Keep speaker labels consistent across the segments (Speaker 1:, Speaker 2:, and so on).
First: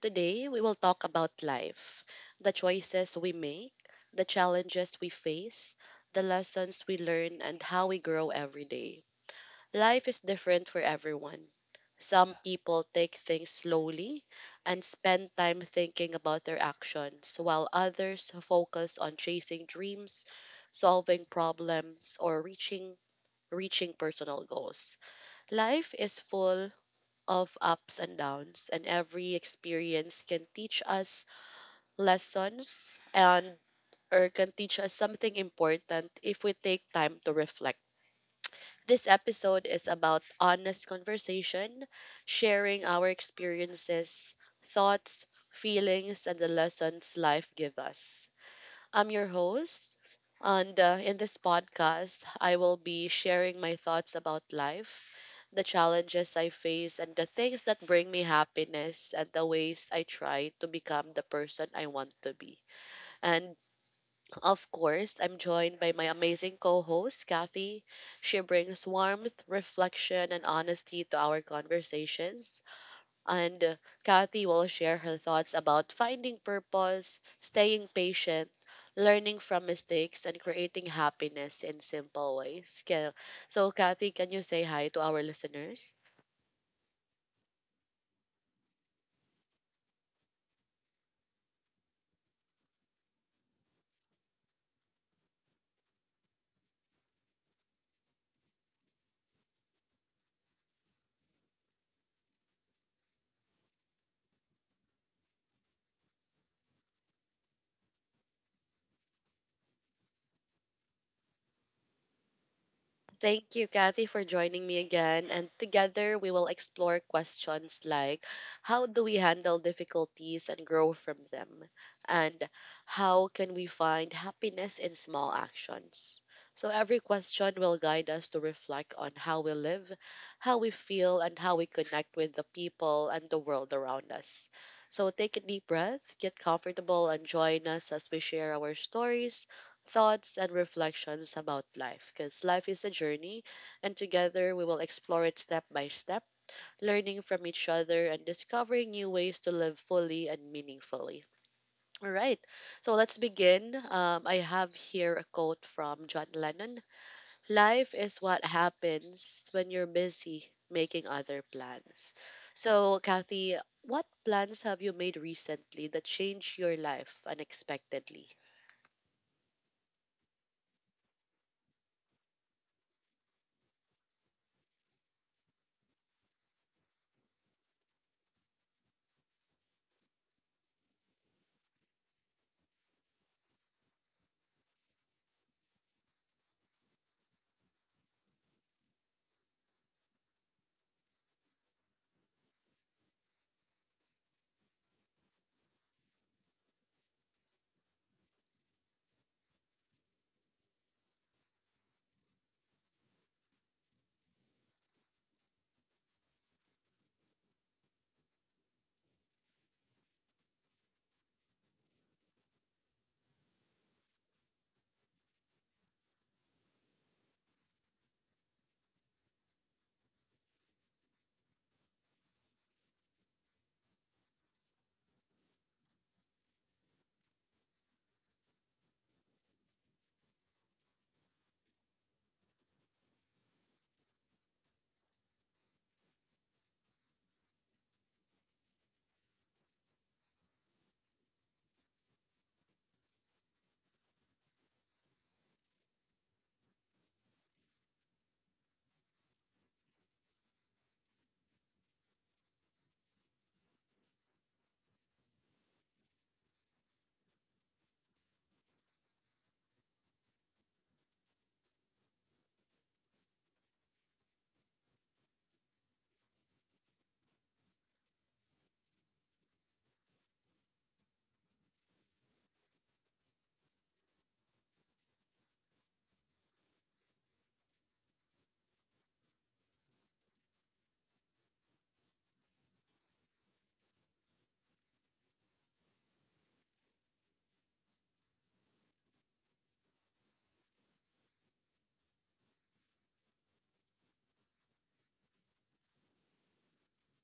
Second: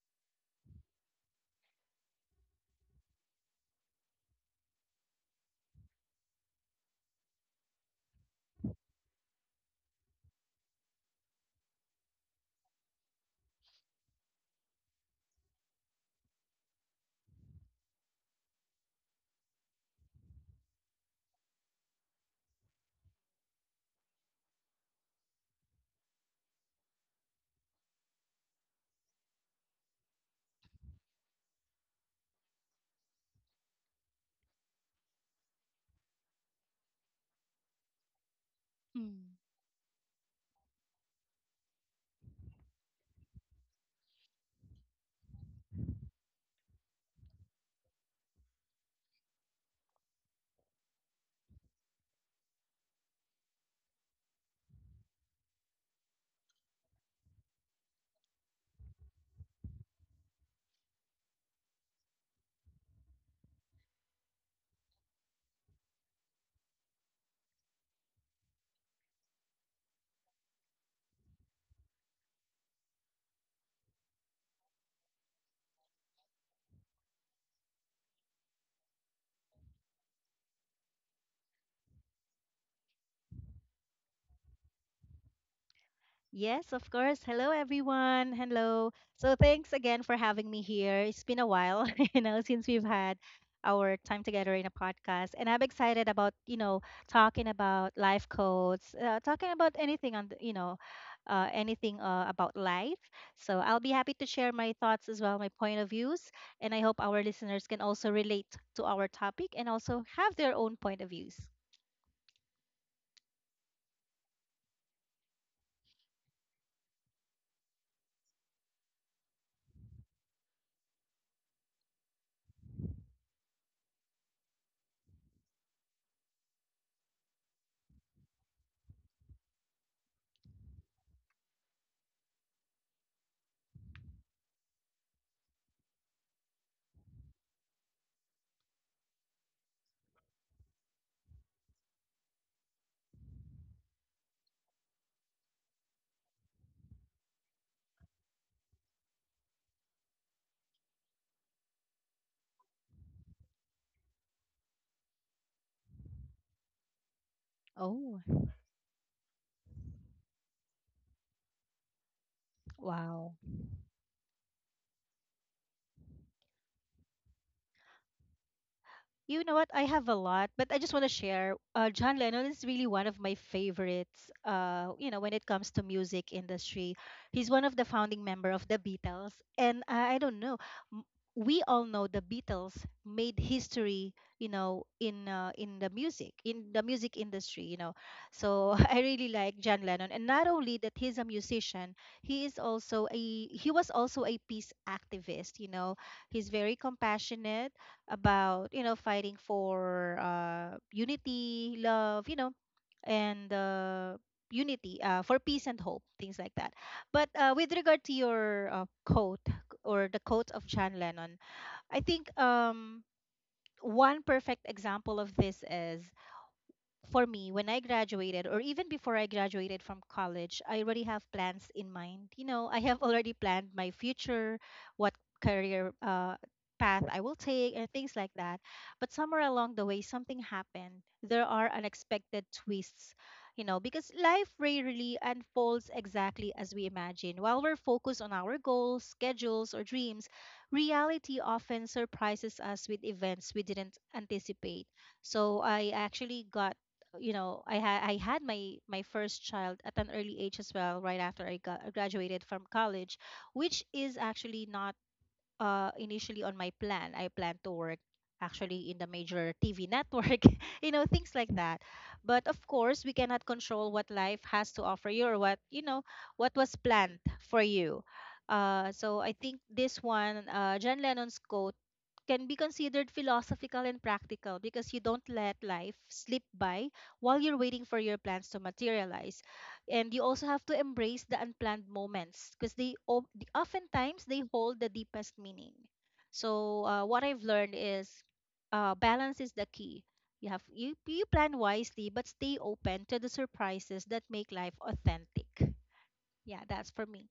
Speaker 1: Today, we will talk about life, the choices we make, the challenges we face, the lessons we learn, and how we grow every day. Life is different for everyone. Some people take things slowly and spend time thinking about their actions, while others focus on chasing dreams, solving problems, or reaching personal goals. Life is full of ups and downs, and every experience can teach us lessons and or can teach us something important if we take time to reflect. This
Speaker 2: Mm.
Speaker 1: episode is about honest conversation, sharing our experiences, thoughts, feelings, and the lessons life give us. I'm your host, and in this podcast, I will be sharing my thoughts about life, the challenges I face, and the things that bring me happiness, and the ways I try to become the person I want to be. And of course, I'm joined by my amazing co host, Kathy. She brings warmth, reflection, and honesty to our conversations and Kathy will share her thoughts about finding purpose, staying patient, learning from mistakes, and creating happiness in simple ways. Kaya- So, Kathy, can you say hi to our listeners?
Speaker 2: Yes, of course. Hello, everyone. Hello. So, thanks again for having me here. It's been a while, since we've had our time together in a podcast. And I'm excited about, talking about life codes, talking about anything on, the, you know, anything about life. So, I'll be happy to share my thoughts as well, my point of views. And I hope our listeners can also relate to our topic and also have their own point of views.
Speaker 1: Thank you, Kathy, for joining me again. And together we will explore questions like, how do we handle difficulties and grow from them? And how can we find happiness in small actions? So every question will guide us to reflect on how we live, how we feel, and how we connect with the people and the world around us. So take a deep breath, get comfortable, and join us as we share our stories, thoughts and reflections about life, because life is a journey and together we will explore it step by step, learning from each other and discovering new ways to live fully and meaningfully. All right, so let's begin. I have here a quote from John Lennon. Life
Speaker 2: Oh,
Speaker 1: is what happens when you're busy making other plans. So,
Speaker 2: wow.
Speaker 1: Kathy, what plans have you made recently that changed your life unexpectedly?
Speaker 2: You know what? I have a lot, but I just want to share. John Lennon is really one of my favorites. When it comes to music industry, he's one of the founding member of the Beatles, and I don't know. m- We all know the Beatles made history. In the music industry. So I really like John Lennon, and not only that, he's a musician. He is also a he was also a peace activist. He's very compassionate about fighting for unity, love, and unity, for peace and hope, things like that. But with regard to your quote, or the quote of John Lennon, I think, one perfect example of this is, for me, when I graduated, or even before I graduated from college, I already have plans in mind. You know, I have already planned my future, what career path I will take, and things like that. But somewhere along the way, something happened. There are unexpected twists, because life rarely unfolds exactly as we imagine. While we're focused on our goals, schedules, or dreams, reality often surprises us with events we didn't anticipate. So I actually got, I had my first child at an early age as well, right after graduated from college, which is actually not initially on my plan. I plan to work actually in the major TV network, things like that. But of course we cannot control what life has to offer you, or what was planned for you. So I think this one, John Lennon's quote, can be considered philosophical and practical, because you don't let life slip by while you're waiting for your plans to materialize. And you also have to embrace the unplanned moments, because oftentimes they hold the deepest meaning. So what I've learned is, balance is the key. You plan wisely but stay open to the surprises that make life authentic. Yeah, that's for me.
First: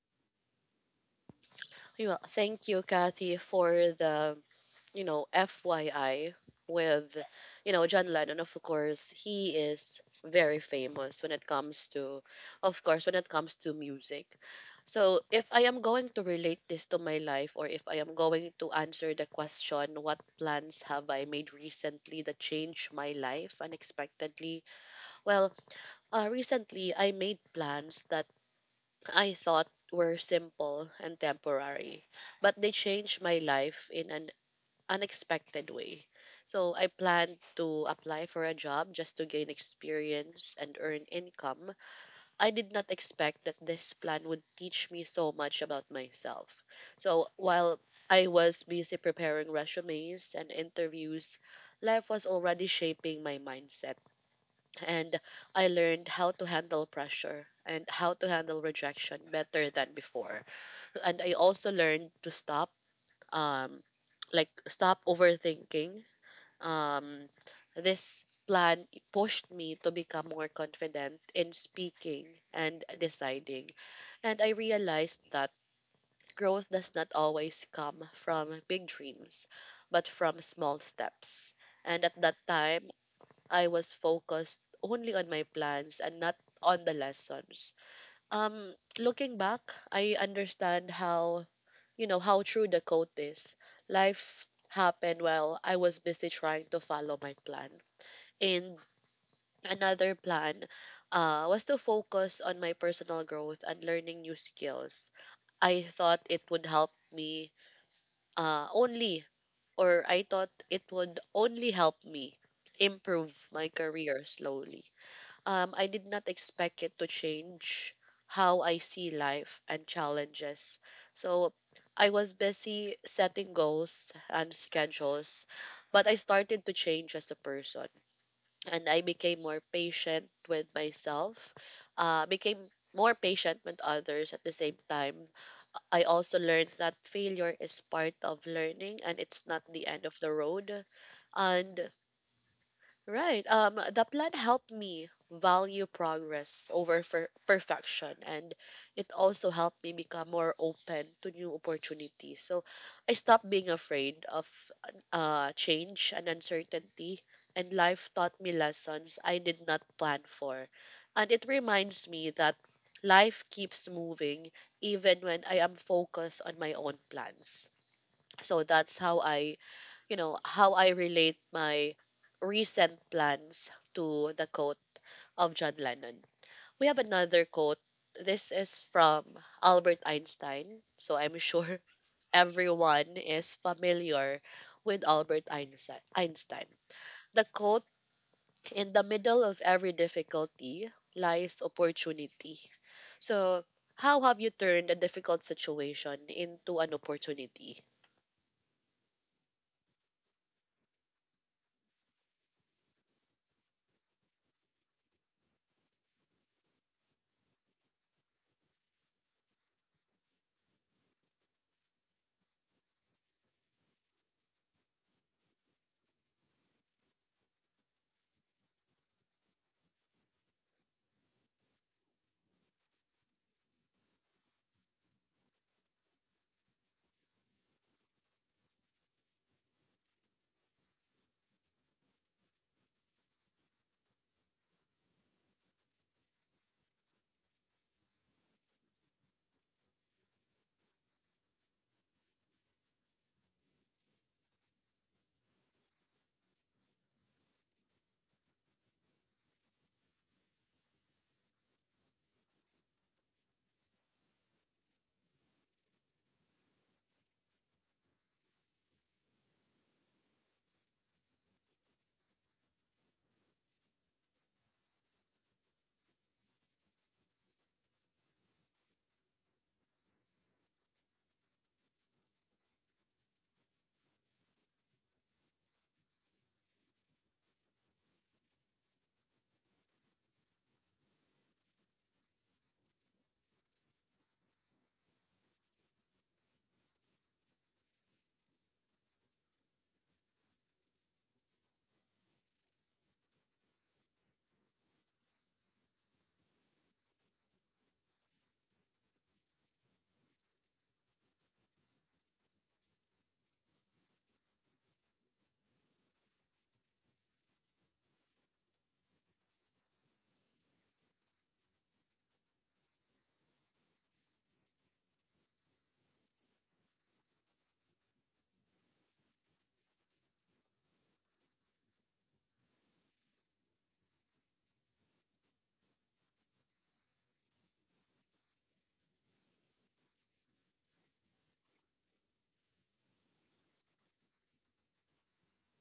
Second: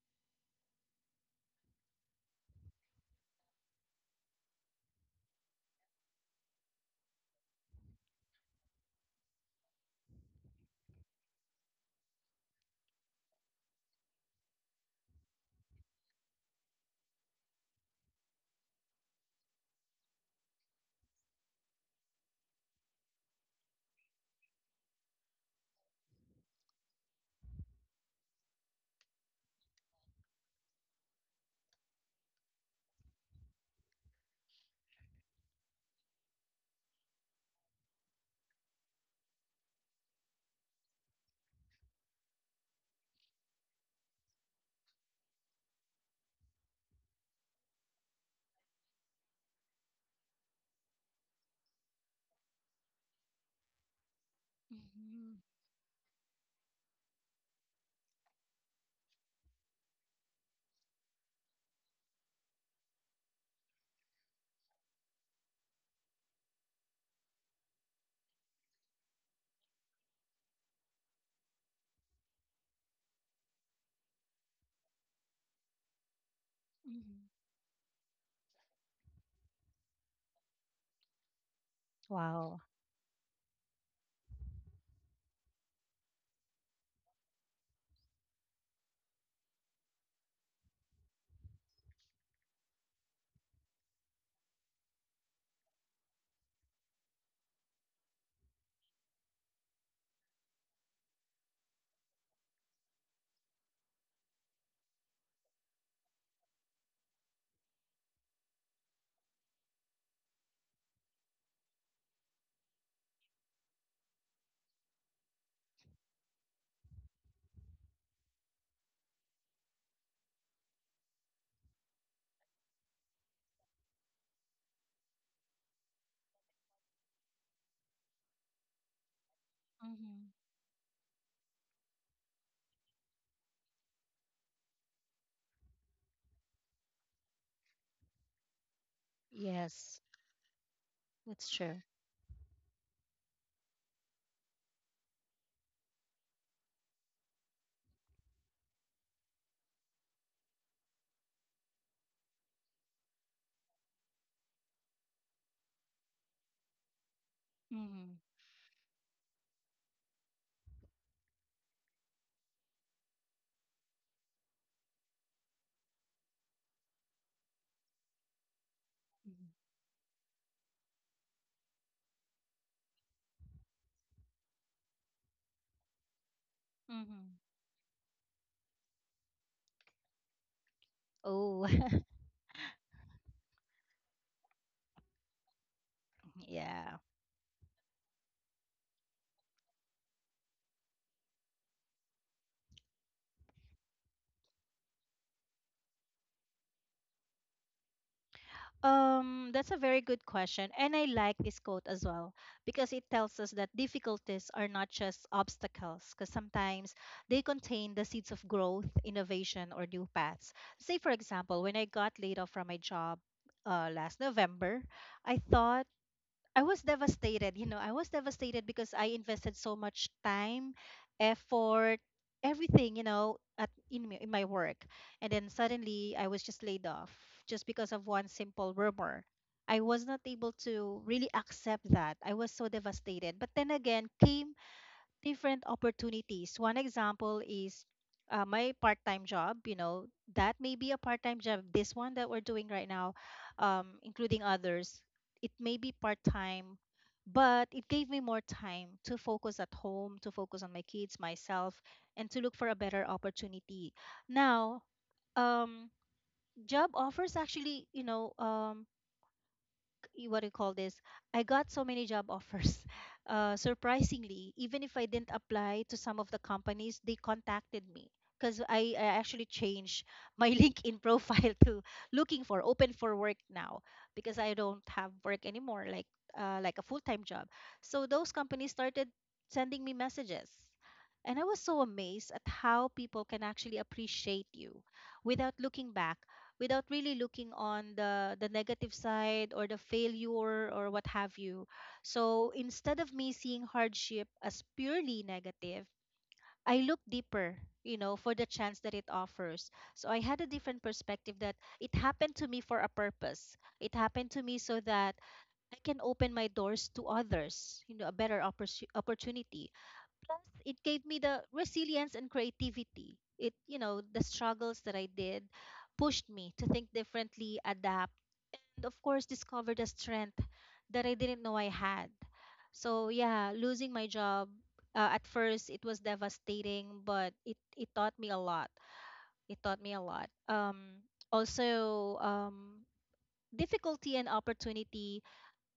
Speaker 1: Okay. Well, thank you, Kathy, for the, you know, FYI with, you know, John Lennon. Of course, he is very famous when it comes to, of course, when it comes to music. So, if I am going to relate this to my life, or if I am going to answer the question, what plans have I made recently that changed my life unexpectedly? Well, recently I made plans that I thought were simple and temporary, but they changed my life in an unexpected way. So I planned to apply for a job just to gain experience and earn income. I did not expect that this plan would teach me so much about myself. So while I was busy preparing resumes and interviews, life was already shaping my mindset and
Speaker 2: Hmm.
Speaker 1: I learned how to handle pressure and how to handle rejection better than before. And I also learned to um, like stop overthinking. Um, this plan pushed me to become more confident in speaking and deciding, and I realized that growth does not
Speaker 2: Hmm.
Speaker 1: always come from big dreams, but from small steps. And at that
Speaker 2: Wow.
Speaker 1: time, I was focused only on my plans and not on the lessons. Looking back, I understand how, you know, how true the quote is. Life happened while I was busy trying to follow my plan. And another plan was to focus on my personal growth and learning new skills. I thought it would help me only, or I thought it would only help me improve my career slowly. I did not expect it to change how I see life and challenges. So I was busy setting goals and schedules, but I started to change as a person and I became more patient
Speaker 2: Hmm.
Speaker 1: with myself, became more patient with others at the same time. I also learned that failure is part of learning and it's not the end
Speaker 2: Yes,
Speaker 1: of the road.
Speaker 2: that's true.
Speaker 1: And right. The plan helped me value progress over perfection, and it also helped me become more open to new opportunities. So I stopped being afraid of change and uncertainty, and life
Speaker 2: Mm-hmm.
Speaker 1: taught me lessons I did not plan for. And it reminds me that life keeps moving even when I am focused on my own plans. So that's how I, you know, how I relate my recent plans to the quote of John Lennon. We have
Speaker 2: Mm-hmm.
Speaker 1: another quote. This is from Albert Einstein. So I'm
Speaker 2: Oh,
Speaker 1: sure everyone is familiar with Albert Einstein.
Speaker 2: yeah.
Speaker 1: The quote, in the middle of every difficulty lies opportunity. So, how have you turned a difficult situation into an opportunity?
Speaker 2: That's a very good question. And I like this quote as well, because it tells us that difficulties are not just obstacles, because sometimes they contain the seeds of growth, innovation, or new paths. Say, for example, when I got laid off from my job last November, I thought I was devastated, I was devastated because I invested so much time, effort, everything, in my work. And then suddenly I was just laid off, just because of one simple rumor. I was not able to really accept that. I was so devastated. But then again came different opportunities. One example is my part-time job. That may be a part-time job. This one that we're doing right now, including others, it may be part-time, but it gave me more time to focus at home, to focus on my kids, myself, and to look for a better opportunity. Now, um, job offers actually, what do you call this? I got so many job offers. Surprisingly, even if I didn't apply to some of the companies, they contacted me because I actually changed my LinkedIn profile to looking for open for work now, because I don't have work anymore, like a full time job. So those companies started sending me messages. And I was so amazed at how people can actually appreciate you without looking back, without really looking on the negative side or the failure, or what have you. So instead of me seeing hardship as purely negative, I look deeper, for the chance that it offers. So I had a different perspective, that it happened to me for a purpose. It happened to me so that I can open my doors to others, a better, opportunity. Plus, it gave me the resilience and creativity. The struggles that I did pushed me to think differently, adapt, and of course, discovered a strength that I didn't know I had. So, yeah, losing my job, at first, it was devastating, but it taught me a lot. It taught me a lot. Also, difficulty and opportunity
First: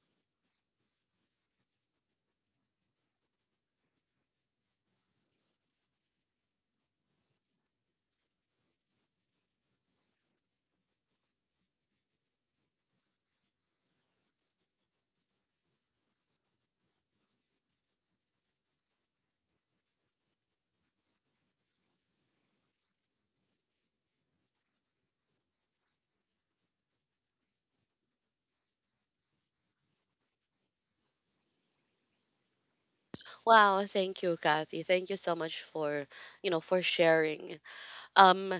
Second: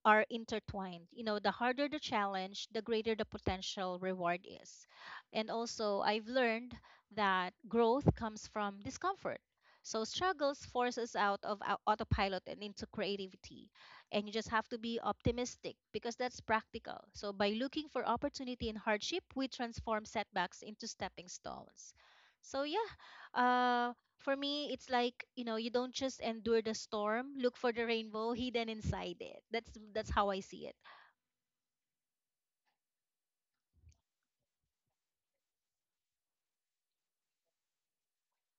Speaker 2: are intertwined. The harder the challenge, the greater the potential reward is. And also, I've learned that growth comes from discomfort. So struggles force us out of autopilot and into creativity. And you just have to be optimistic because that's practical. So by looking for opportunity in hardship, we transform setbacks into stepping stones. So yeah, uh, for me, it's like, you don't just endure the storm, look for the rainbow hidden inside it. That's how I see it.
Speaker 1: Wow, thank you, Kathy. Thank you so much for, you know, for sharing. Um,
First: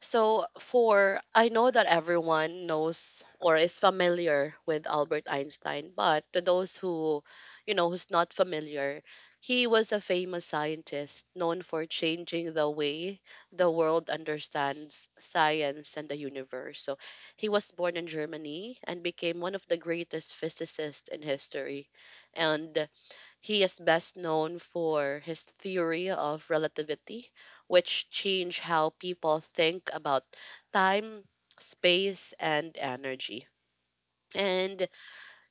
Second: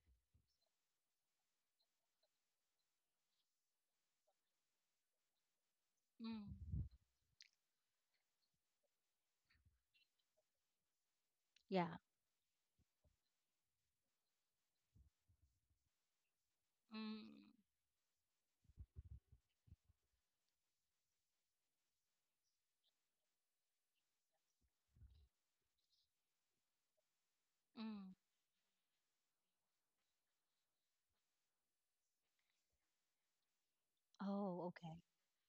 Speaker 1: so for I know that everyone knows or is familiar with Albert Einstein, but to those
Speaker 2: Mm.
Speaker 1: who, you know, who's not familiar, he was a famous scientist known for
Speaker 2: Yeah.
Speaker 1: changing the way the world understands science and the universe. So he
Speaker 2: Mm.
Speaker 1: was born in Germany and became one of the greatest physicists in history. And he is best known for his theory of relativity, which
Speaker 2: Mm.
Speaker 1: changed how people think about time, space, and energy.
Speaker 2: Oh,
Speaker 1: And
Speaker 2: okay.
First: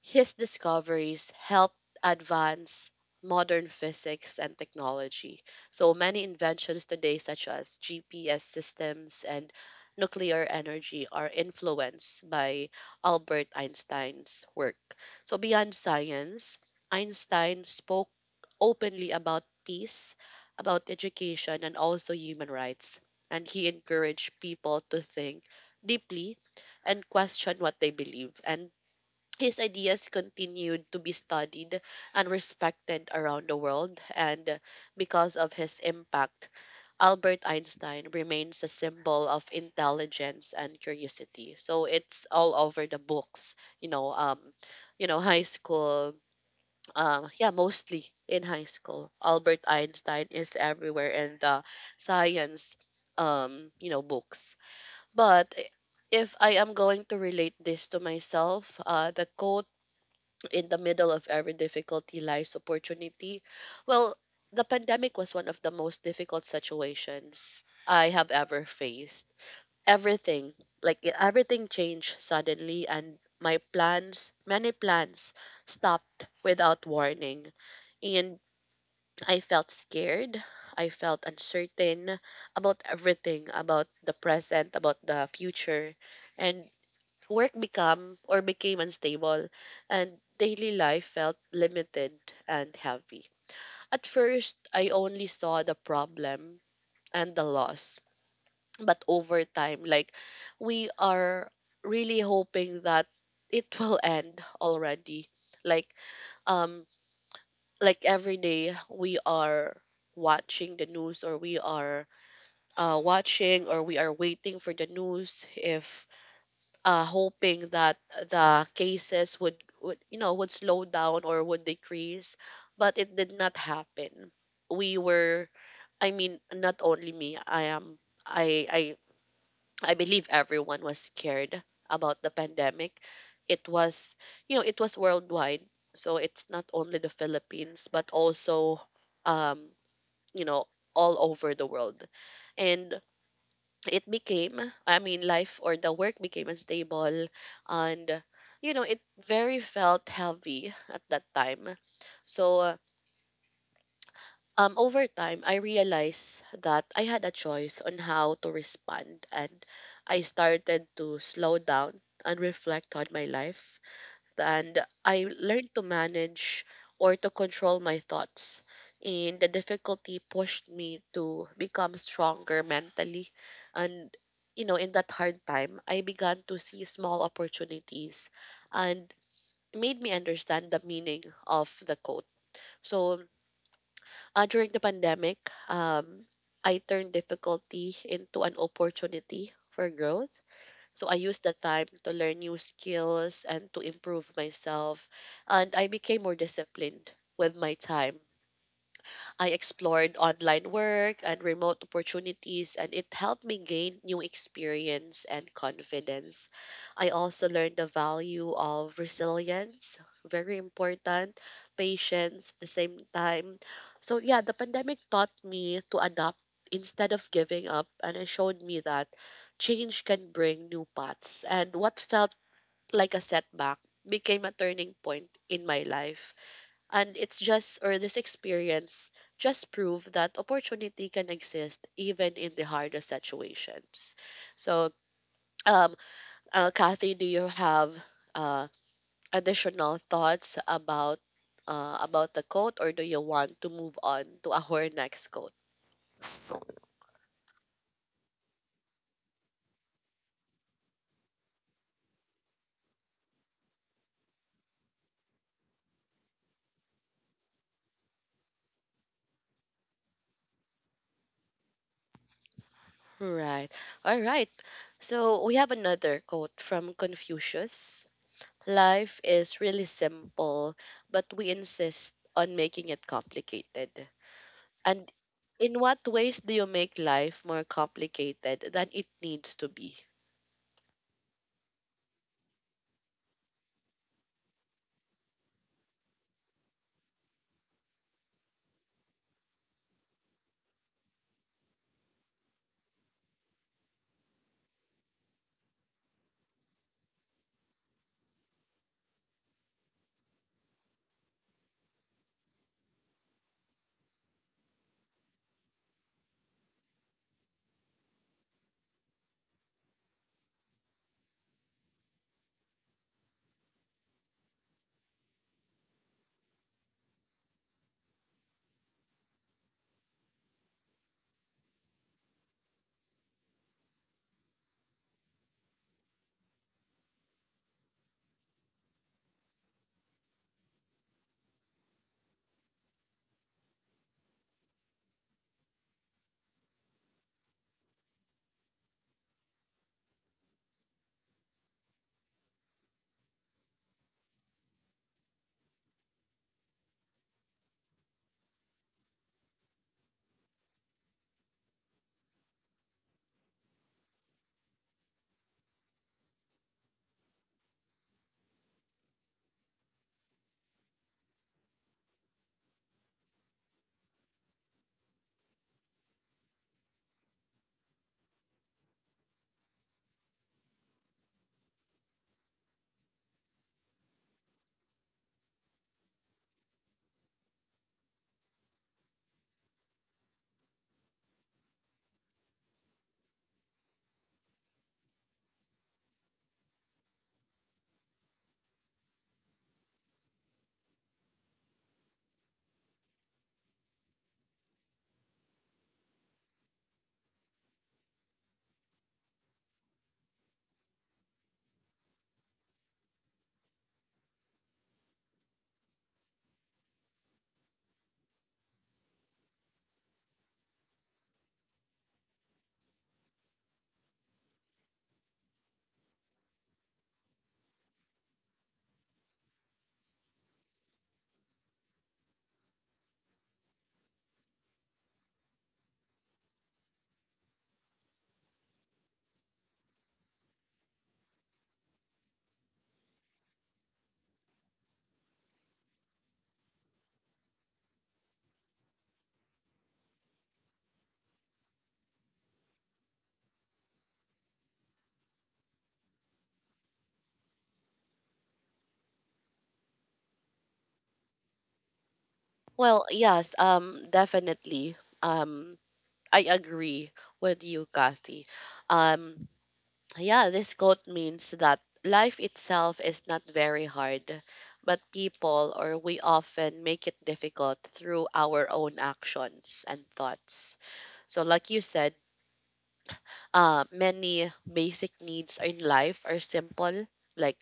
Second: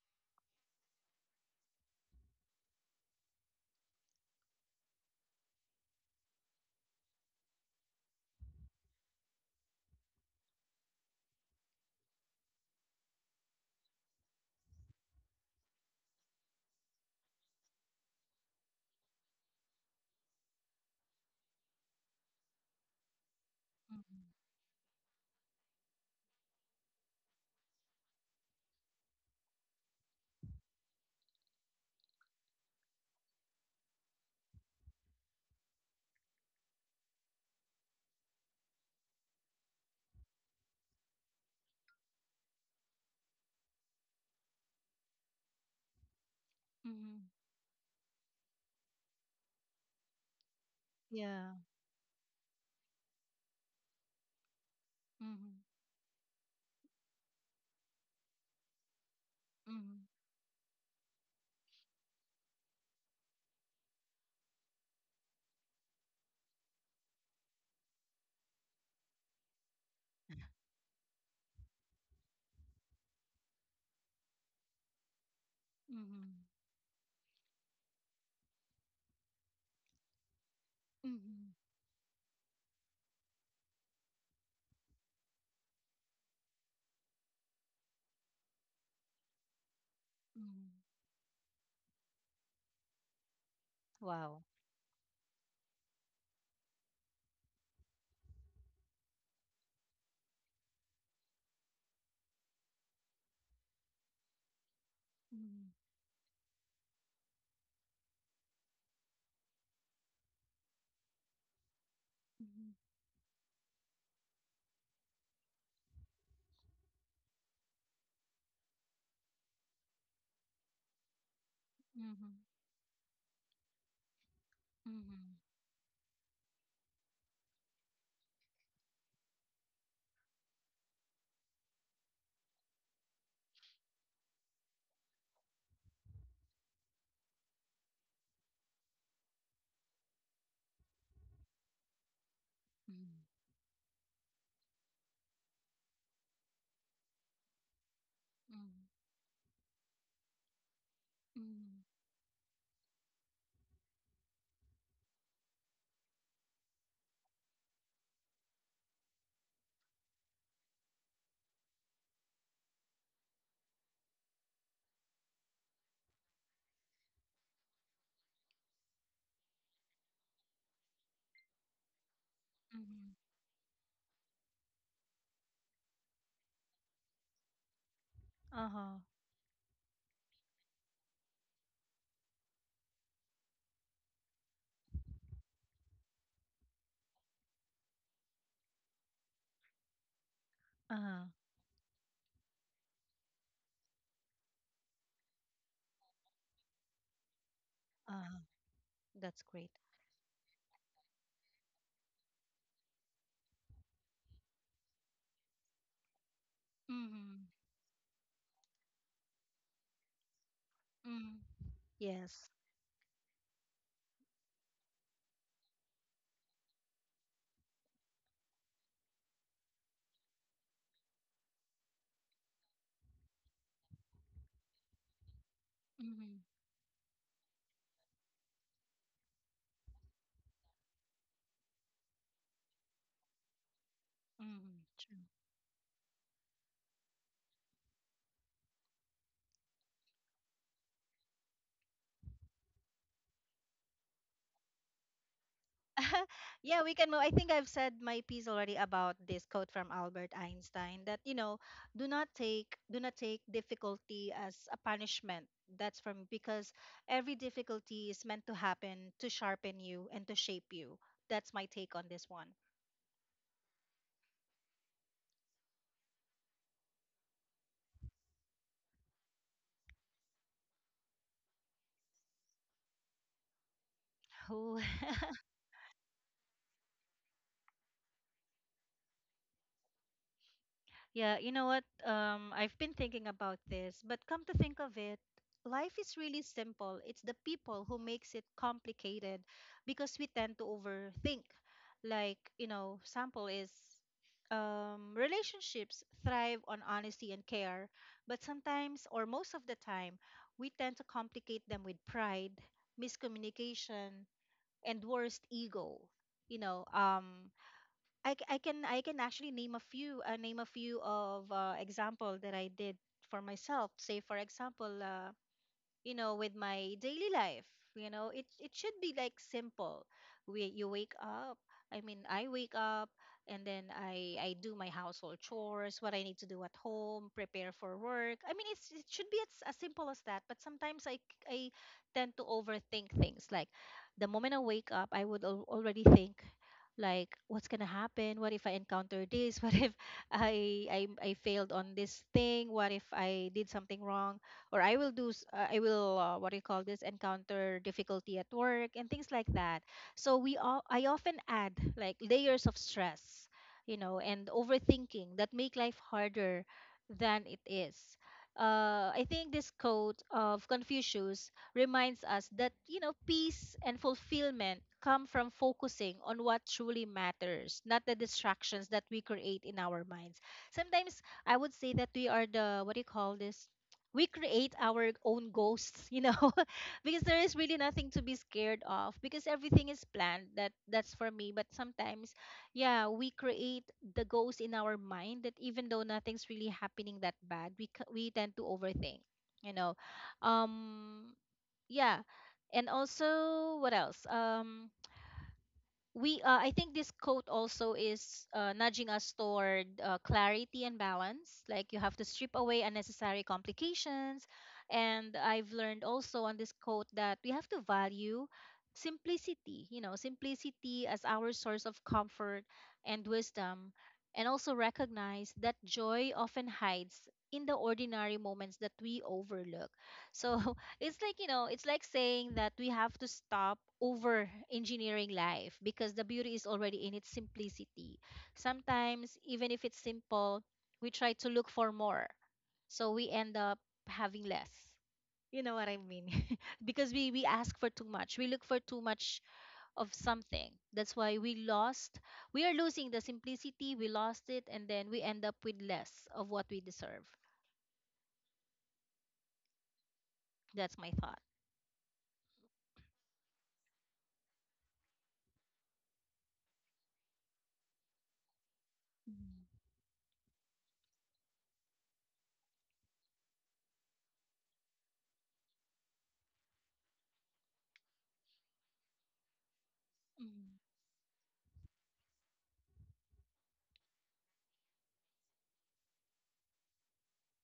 Speaker 1: his discoveries helped advance modern physics and technology. So many inventions today, such as GPS systems and nuclear energy, are influenced by Albert Einstein's work. So, beyond science, Einstein spoke openly about peace, about education, and also human rights. And he
Speaker 2: Mm.
Speaker 1: encouraged people to think deeply and question what they believe. And his ideas continued to be studied and respected around the world, and because of his impact, Albert Einstein remains a symbol of intelligence and curiosity. So it's all over the books, you know, um, you know, high school,
Speaker 2: Mm.
Speaker 1: yeah, mostly in high school. Albert Einstein is everywhere in
Speaker 2: Yeah.
Speaker 1: the science, you know, books. But
Speaker 2: Mm.
Speaker 1: if I am going to relate this to myself, the quote,
Speaker 2: Mm.
Speaker 1: in the middle of every difficulty lies opportunity. Well, the pandemic was one of the most difficult situations I have ever faced. Everything, like everything changed suddenly and my plans, many plans stopped
Speaker 2: Mm.
Speaker 1: without warning. And I felt scared. I felt
Speaker 2: Mm.
Speaker 1: uncertain about everything, about the present, about the future. And work become or became unstable and daily
Speaker 2: Mm.
Speaker 1: life felt limited and heavy. At
Speaker 2: Wow.
Speaker 1: first, I only saw the problem and the loss. But over time, like we are really hoping that it will end already.
Speaker 2: Mhm.
Speaker 1: Like um like every day we are watching the news or we are
Speaker 2: Mhm.
Speaker 1: watching or we are waiting for the news if hoping that the cases would, you know, would slow down or would
Speaker 2: Mhm.
Speaker 1: decrease, but it did not happen. We
Speaker 2: Mhm.
Speaker 1: were, I mean, not only me I am I i I believe everyone was scared about the pandemic. It was, you know, it was worldwide, so it's not only the Philippines, but also, um you know, all over the world. And
Speaker 2: Mhm.
Speaker 1: it became, I mean, life or the work became unstable, and, you
Speaker 2: Mhm.
Speaker 1: know, it very felt heavy at that time.
Speaker 2: Mhm.
Speaker 1: So over time I realized that I had a choice on how to respond, and I started to slow down and reflect on my life, and I learned to manage or to control my thoughts. And the difficulty pushed me to become stronger
Speaker 2: Mhm.
Speaker 1: mentally. And, you know, in that hard time, I began to see small opportunities
Speaker 2: Uh-huh.
Speaker 1: and made me understand the meaning of the quote. So during the pandemic, um, I turned difficulty into an opportunity for growth. So I
Speaker 2: Uh-huh.
Speaker 1: used the time to learn new skills and to improve myself. And I became more disciplined with my time.
Speaker 2: Uh-huh. That's
Speaker 1: I
Speaker 2: great.
Speaker 1: explored online work and remote opportunities, and it helped me gain new experience and confidence. I also
Speaker 2: Mhm.
Speaker 1: learned the value of resilience, very important,
Speaker 2: Mhm. Yes.
Speaker 1: patience at the same time. So, yeah, the pandemic taught me to adapt instead of giving up, and it showed me that change can bring new paths. And what felt like a setback became a turning point in my life.
Speaker 2: Mhm.
Speaker 1: And it's just, or this experience just prove that opportunity can exist even in the hardest situations.
Speaker 2: Mhm.
Speaker 1: So, um, Kathy, do you have uh, additional thoughts about the quote, or do you want to move on to our next quote?
Speaker 2: Yeah, we can move. I think I've said my piece already about this quote from Albert Einstein, that do not take difficulty as a punishment. That's from, because every difficulty is meant to happen to sharpen you and to shape you. That's my take on this one.
Speaker 1: Right. All right. So we have another quote from Confucius. Life is really simple, but we insist on making it complicated.
Speaker 2: Who?
Speaker 1: And in what ways do you make life more complicated than it needs to be?
Speaker 2: Yeah, you know what? I've been thinking about this, but come to think of it, life is really simple. It's the people who makes it complicated because we tend to overthink. Like, sample is, relationships thrive on honesty and care, but sometimes, or most of the time, we tend to complicate them with pride, miscommunication, and worst ego. You know, um, I can actually name a few of example that I did for myself. Say for example, with my daily life, it should be like simple. We you wake up, I wake up, and then I do my household chores, what I need to do at home, prepare for work. It should be as, simple as that, but sometimes I tend to overthink things, like the moment I wake up I would already think, like, what's gonna happen, what if I encounter this, what if I failed on this thing, what if I did something wrong, or I will do I will, what do you call this, encounter difficulty at work, and things like that. So we all I often add, like, layers of stress, and overthinking that make life harder than it is. I think this quote of Confucius reminds us that, peace and fulfillment come from focusing on what truly matters, not the distractions that we create in our minds. Sometimes I would say that we are the what do you call this we create our own ghosts, you know, because there is really nothing to be scared of because everything is planned. That's for me. But sometimes, yeah, we create the ghost in our mind that even though nothing's really happening that bad, we tend to overthink, you know. um yeah. And also what else? We I think this quote also is nudging us toward clarity and balance. Like you have to strip away unnecessary complications, and I've learned also on this quote that we have to value simplicity, you know, simplicity as our source of comfort and wisdom, and also recognize that joy often hides in the ordinary moments that we overlook. So it's like, you know, it's like saying that we have to stop over engineering life because the beauty is already in its simplicity. Sometimes even if it's simple, we try to look for more, so we end up having less. You know what I mean? Because we ask for too much, we look for too much of something. That's why we lost, we are losing the simplicity, we lost it, and then we end up with less of what we deserve. That's my thought.
Speaker 1: Well, yes, definitely. Um, I agree with you, Kathy. Um,
Speaker 2: Mm-hmm.
Speaker 1: yeah, this quote means that life itself is not very hard, but people or we often make it difficult through our own actions and thoughts. So, like you said, many basic needs in life are simple, like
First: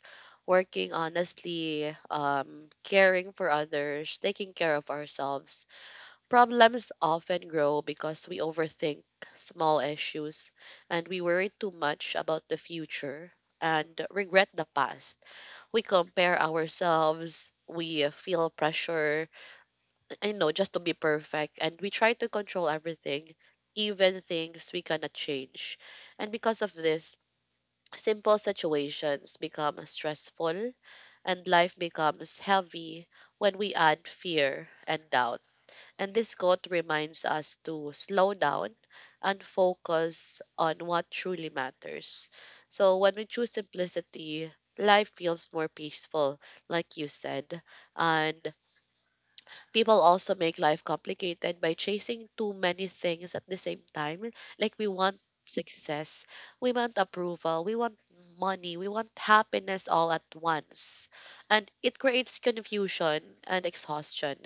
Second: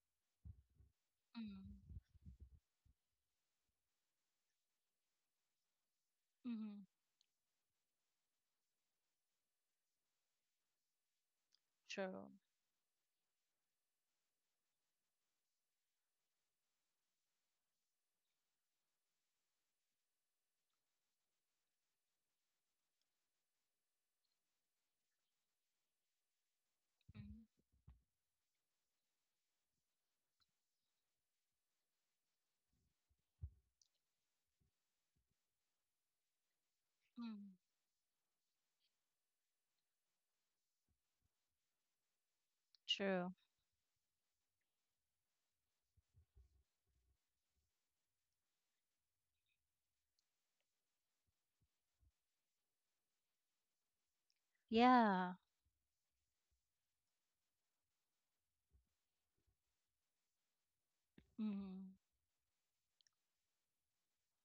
Speaker 1: working honestly, caring for others, taking care of ourselves.
Speaker 2: Mm-hmm.
Speaker 1: Problems often grow because we overthink small issues, and we worry too much
Speaker 2: True.
Speaker 1: about the future and regret the past. We compare ourselves, we feel pressure, I know, just to be perfect. And we try to control everything, even things we cannot change. And because of this,
Speaker 2: Mm.
Speaker 1: simple situations become stressful and life becomes heavy when we add fear and doubt. And this quote reminds us
Speaker 2: Mm.
Speaker 1: to slow down and focus on what truly matters. So when we
Speaker 2: True.
Speaker 1: choose simplicity, life feels more peaceful, like you said. And people also make life complicated by chasing too many things at the same time. Like, we want
Speaker 2: Yeah.
Speaker 1: success, we want approval, we want money, we want happiness all at once. And
Speaker 2: Mm.
Speaker 1: it creates confusion and exhaustion.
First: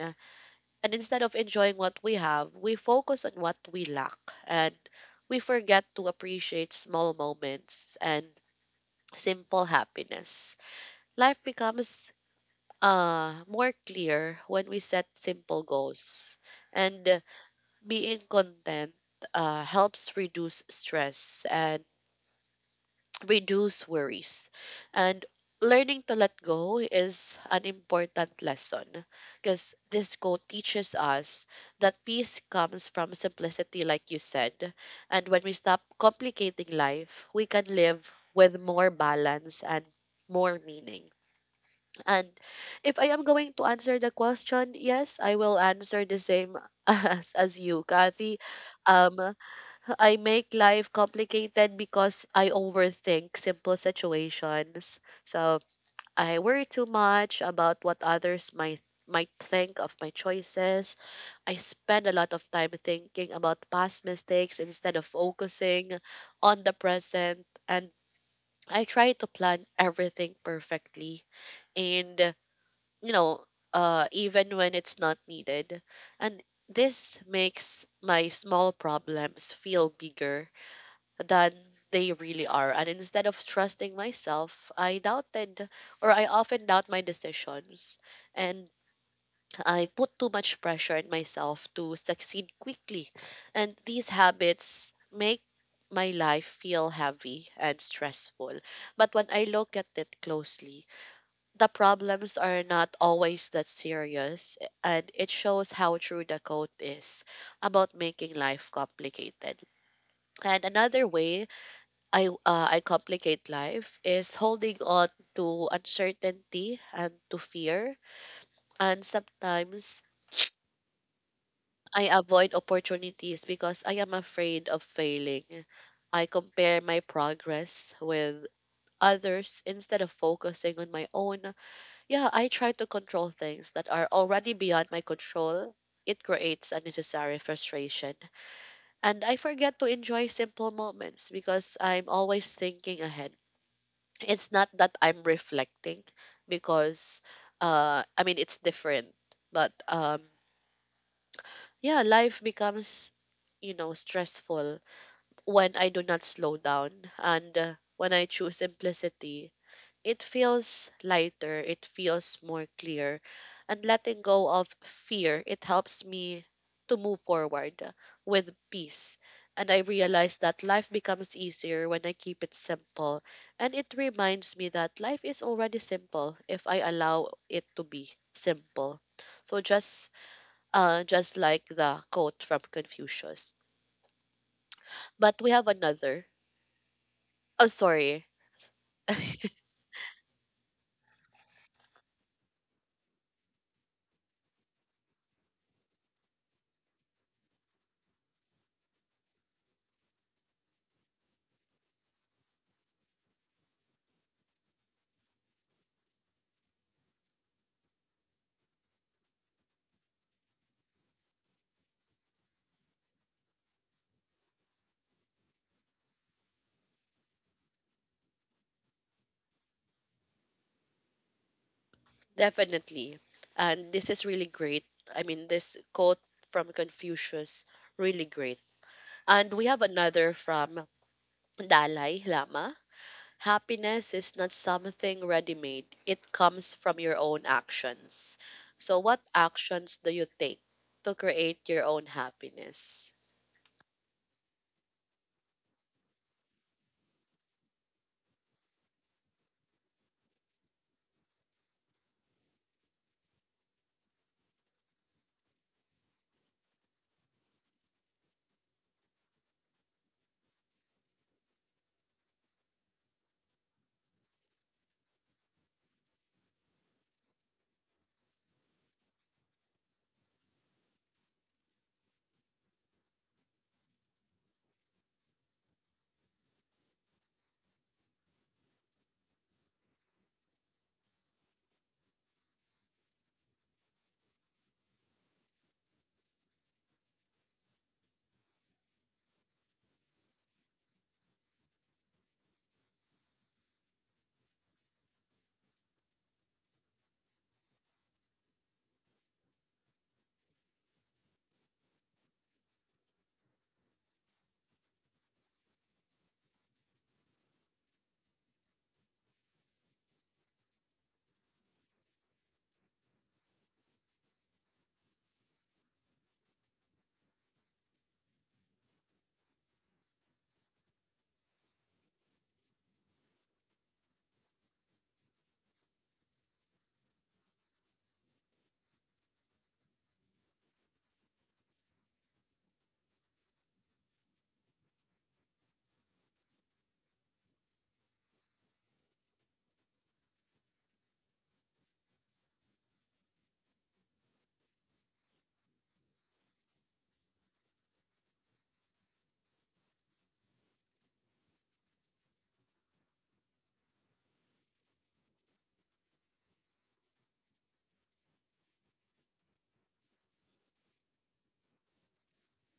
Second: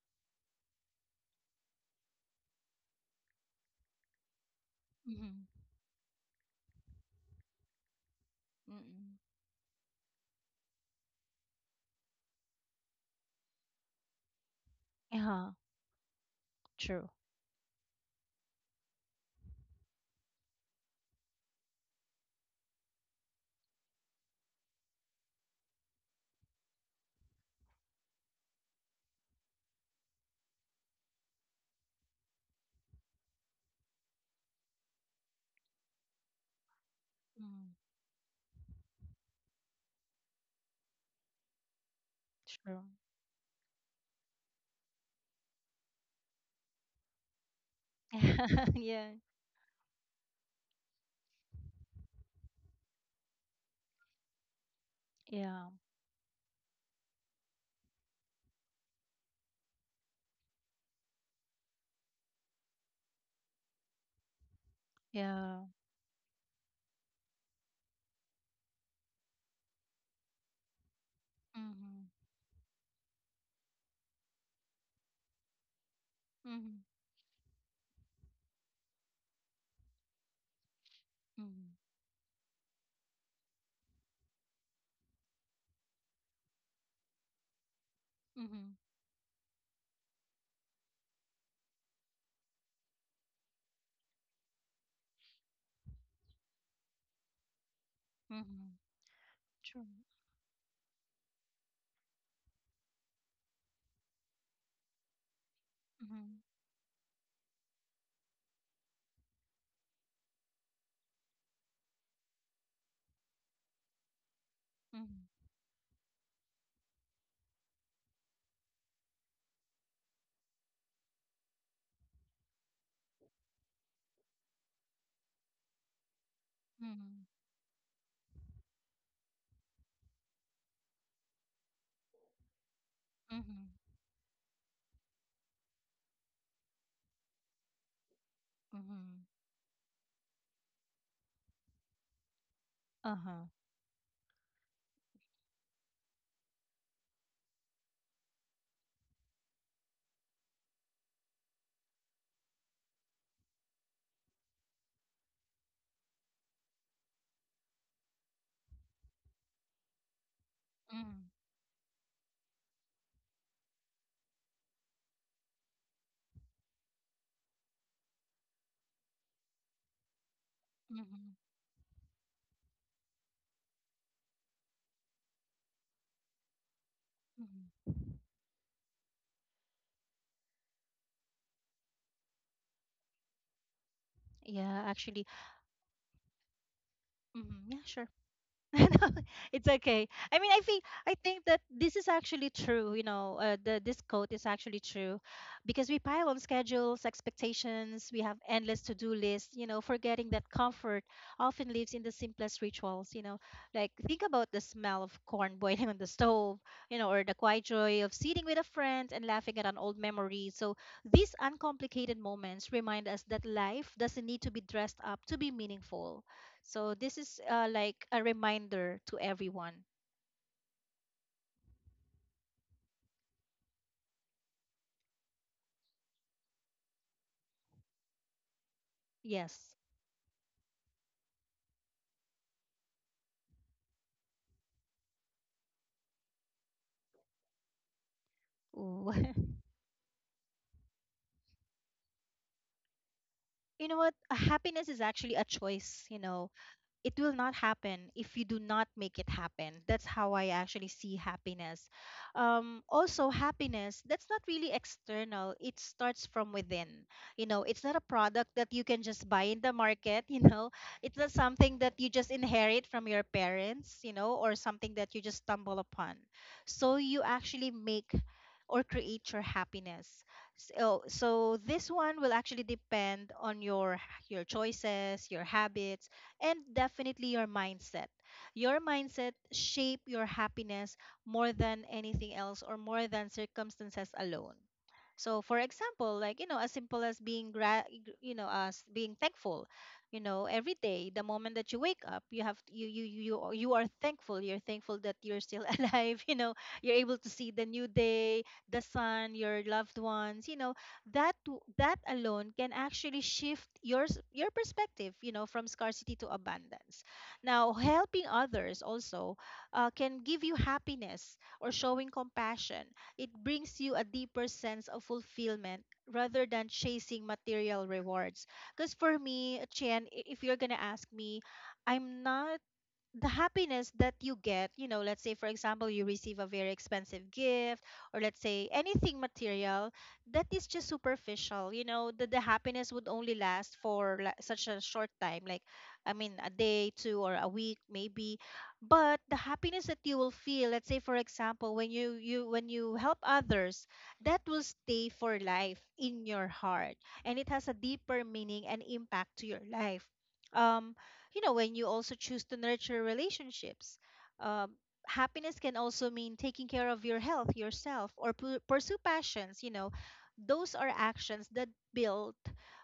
Speaker 1: And instead of enjoying what we have, we focus on what we lack, and we
Speaker 2: Mm.
Speaker 1: forget to appreciate small moments and
Speaker 2: Mm.
Speaker 1: simple happiness. Life becomes more clear when we set
Speaker 2: Yeah.
Speaker 1: simple goals. And
Speaker 2: True.
Speaker 1: being content helps reduce stress and reduce worries. And learning to let go is an important lesson, because this quote teaches us that peace comes from simplicity, like you said. And when we stop complicating life, we
Speaker 2: Mm.
Speaker 1: can live with more balance and more meaning. And
Speaker 2: True.
Speaker 1: if I am going to answer the question, yes, I will answer the same as you, Kathy.
Speaker 2: Yeah.
Speaker 1: Um, I make life complicated because I overthink simple situations. So
Speaker 2: Yeah.
Speaker 1: I worry too much about what others might think of my choices. I spend a lot of time thinking about past mistakes instead of
Speaker 2: Yeah.
Speaker 1: focusing on the present, and I try to plan everything perfectly.
Speaker 2: Mm-hmm.
Speaker 1: And you know, even when it's not needed. And
Speaker 2: Mm-hmm.
Speaker 1: this makes my small problems feel bigger than they really are. And instead of trusting myself, I often doubt my decisions.
Speaker 2: Mm-hmm. Mm-hmm.
Speaker 1: And I put too much pressure on myself to succeed quickly. And these habits make my life feel heavy and stressful.
Speaker 2: Mm-hmm.
Speaker 1: But when I look
Speaker 2: True.
Speaker 1: at it closely, the problems are not always that serious, and it shows how true
Speaker 2: Mm-hmm.
Speaker 1: the quote is about making life complicated. And another way I complicate life is holding on
Speaker 2: Mm-hmm.
Speaker 1: to uncertainty and to fear, and sometimes I avoid opportunities because I am afraid of failing. I compare my
Speaker 2: Mm-hmm.
Speaker 1: progress with others instead of focusing on my own. Yeah, I try to control
Speaker 2: Mm-hmm.
Speaker 1: things that are already beyond my control. It creates unnecessary frustration. And
Speaker 2: Mm-hmm.
Speaker 1: I forget to enjoy simple moments because I'm always thinking ahead.
Speaker 2: Uh-huh.
Speaker 1: It's not that I'm reflecting because, I mean, it's different. But yeah, life becomes, you know, stressful when I do not slow down, and when I choose simplicity, it feels
Speaker 2: Mm-hmm.
Speaker 1: lighter, it feels more clear, and letting go of fear, it helps me to move forward with peace. And I realize that life
Speaker 2: Mm-hmm.
Speaker 1: becomes easier when I keep it simple. And it reminds me that life is already simple if I allow it
Speaker 2: Mm-hmm.
Speaker 1: to be simple. So just just like the quote from Confucius.
Speaker 2: Yeah, actually,
Speaker 1: But we have another. Oh,
Speaker 2: Mm-hmm. yeah, sure.
Speaker 1: sorry.
Speaker 2: It's okay. I mean, I think that this is actually true. You know, the this quote is actually true, because we pile on schedules, expectations. We have endless to-do lists. You know, forgetting that comfort often lives in the simplest rituals. You know, like think about the smell of corn boiling on the stove. You know, or the quiet joy of sitting with a friend and laughing at an old memory. So these uncomplicated moments remind us that life doesn't need to be dressed up to be meaningful. So this is like a reminder to everyone.
Speaker 1: Definitely. And this is really great. I mean, this quote from Confucius, really great. And we
Speaker 2: Yes.
Speaker 1: have another from Dalai Lama. Happiness is not something ready made, it comes from your own actions. So,
Speaker 2: Ooh.
Speaker 1: what actions do you take to create your own happiness?
Speaker 2: You know what? Happiness is actually a choice, you know. It will not happen if you do not make it happen. That's how I actually see happiness. Also, happiness, that's not really external, it starts from within, you know. It's not a product that you can just buy in the market. You know, it's not something that you just inherit from your parents, you know, or something that you just stumble upon. So you actually make or create your happiness. So this one will actually depend on your choices, your habits, and definitely your mindset. Your mindset shape your happiness more than anything else, or more than circumstances alone. So for example, like, you know, as simple as you know, as being thankful, you know, every day the moment that you wake up, you have you are thankful. You're thankful that you're still alive, you know, you're able to see the new day, the sun, your loved ones, you know, that alone can actually shift your perspective, you know, from scarcity to abundance. Now helping others also, can give you happiness, or showing compassion, it brings you a deeper sense of fulfillment rather than chasing material rewards. Because for me, Chen, if you're gonna ask me, I'm not. The happiness that you get, you know, let's say for example you receive a very expensive gift, or let's say anything material, that is just superficial, you know, the happiness would only last for such a short time, like I mean a day, two, or a week maybe. But the happiness that you will feel, let's say for example when you help others, that will stay for life in your heart, and it has a deeper meaning and impact to your life. Um, you know, when you also choose to nurture relationships, um, happiness can also mean taking care of your health yourself, or pursue passions, you know. Those are actions that build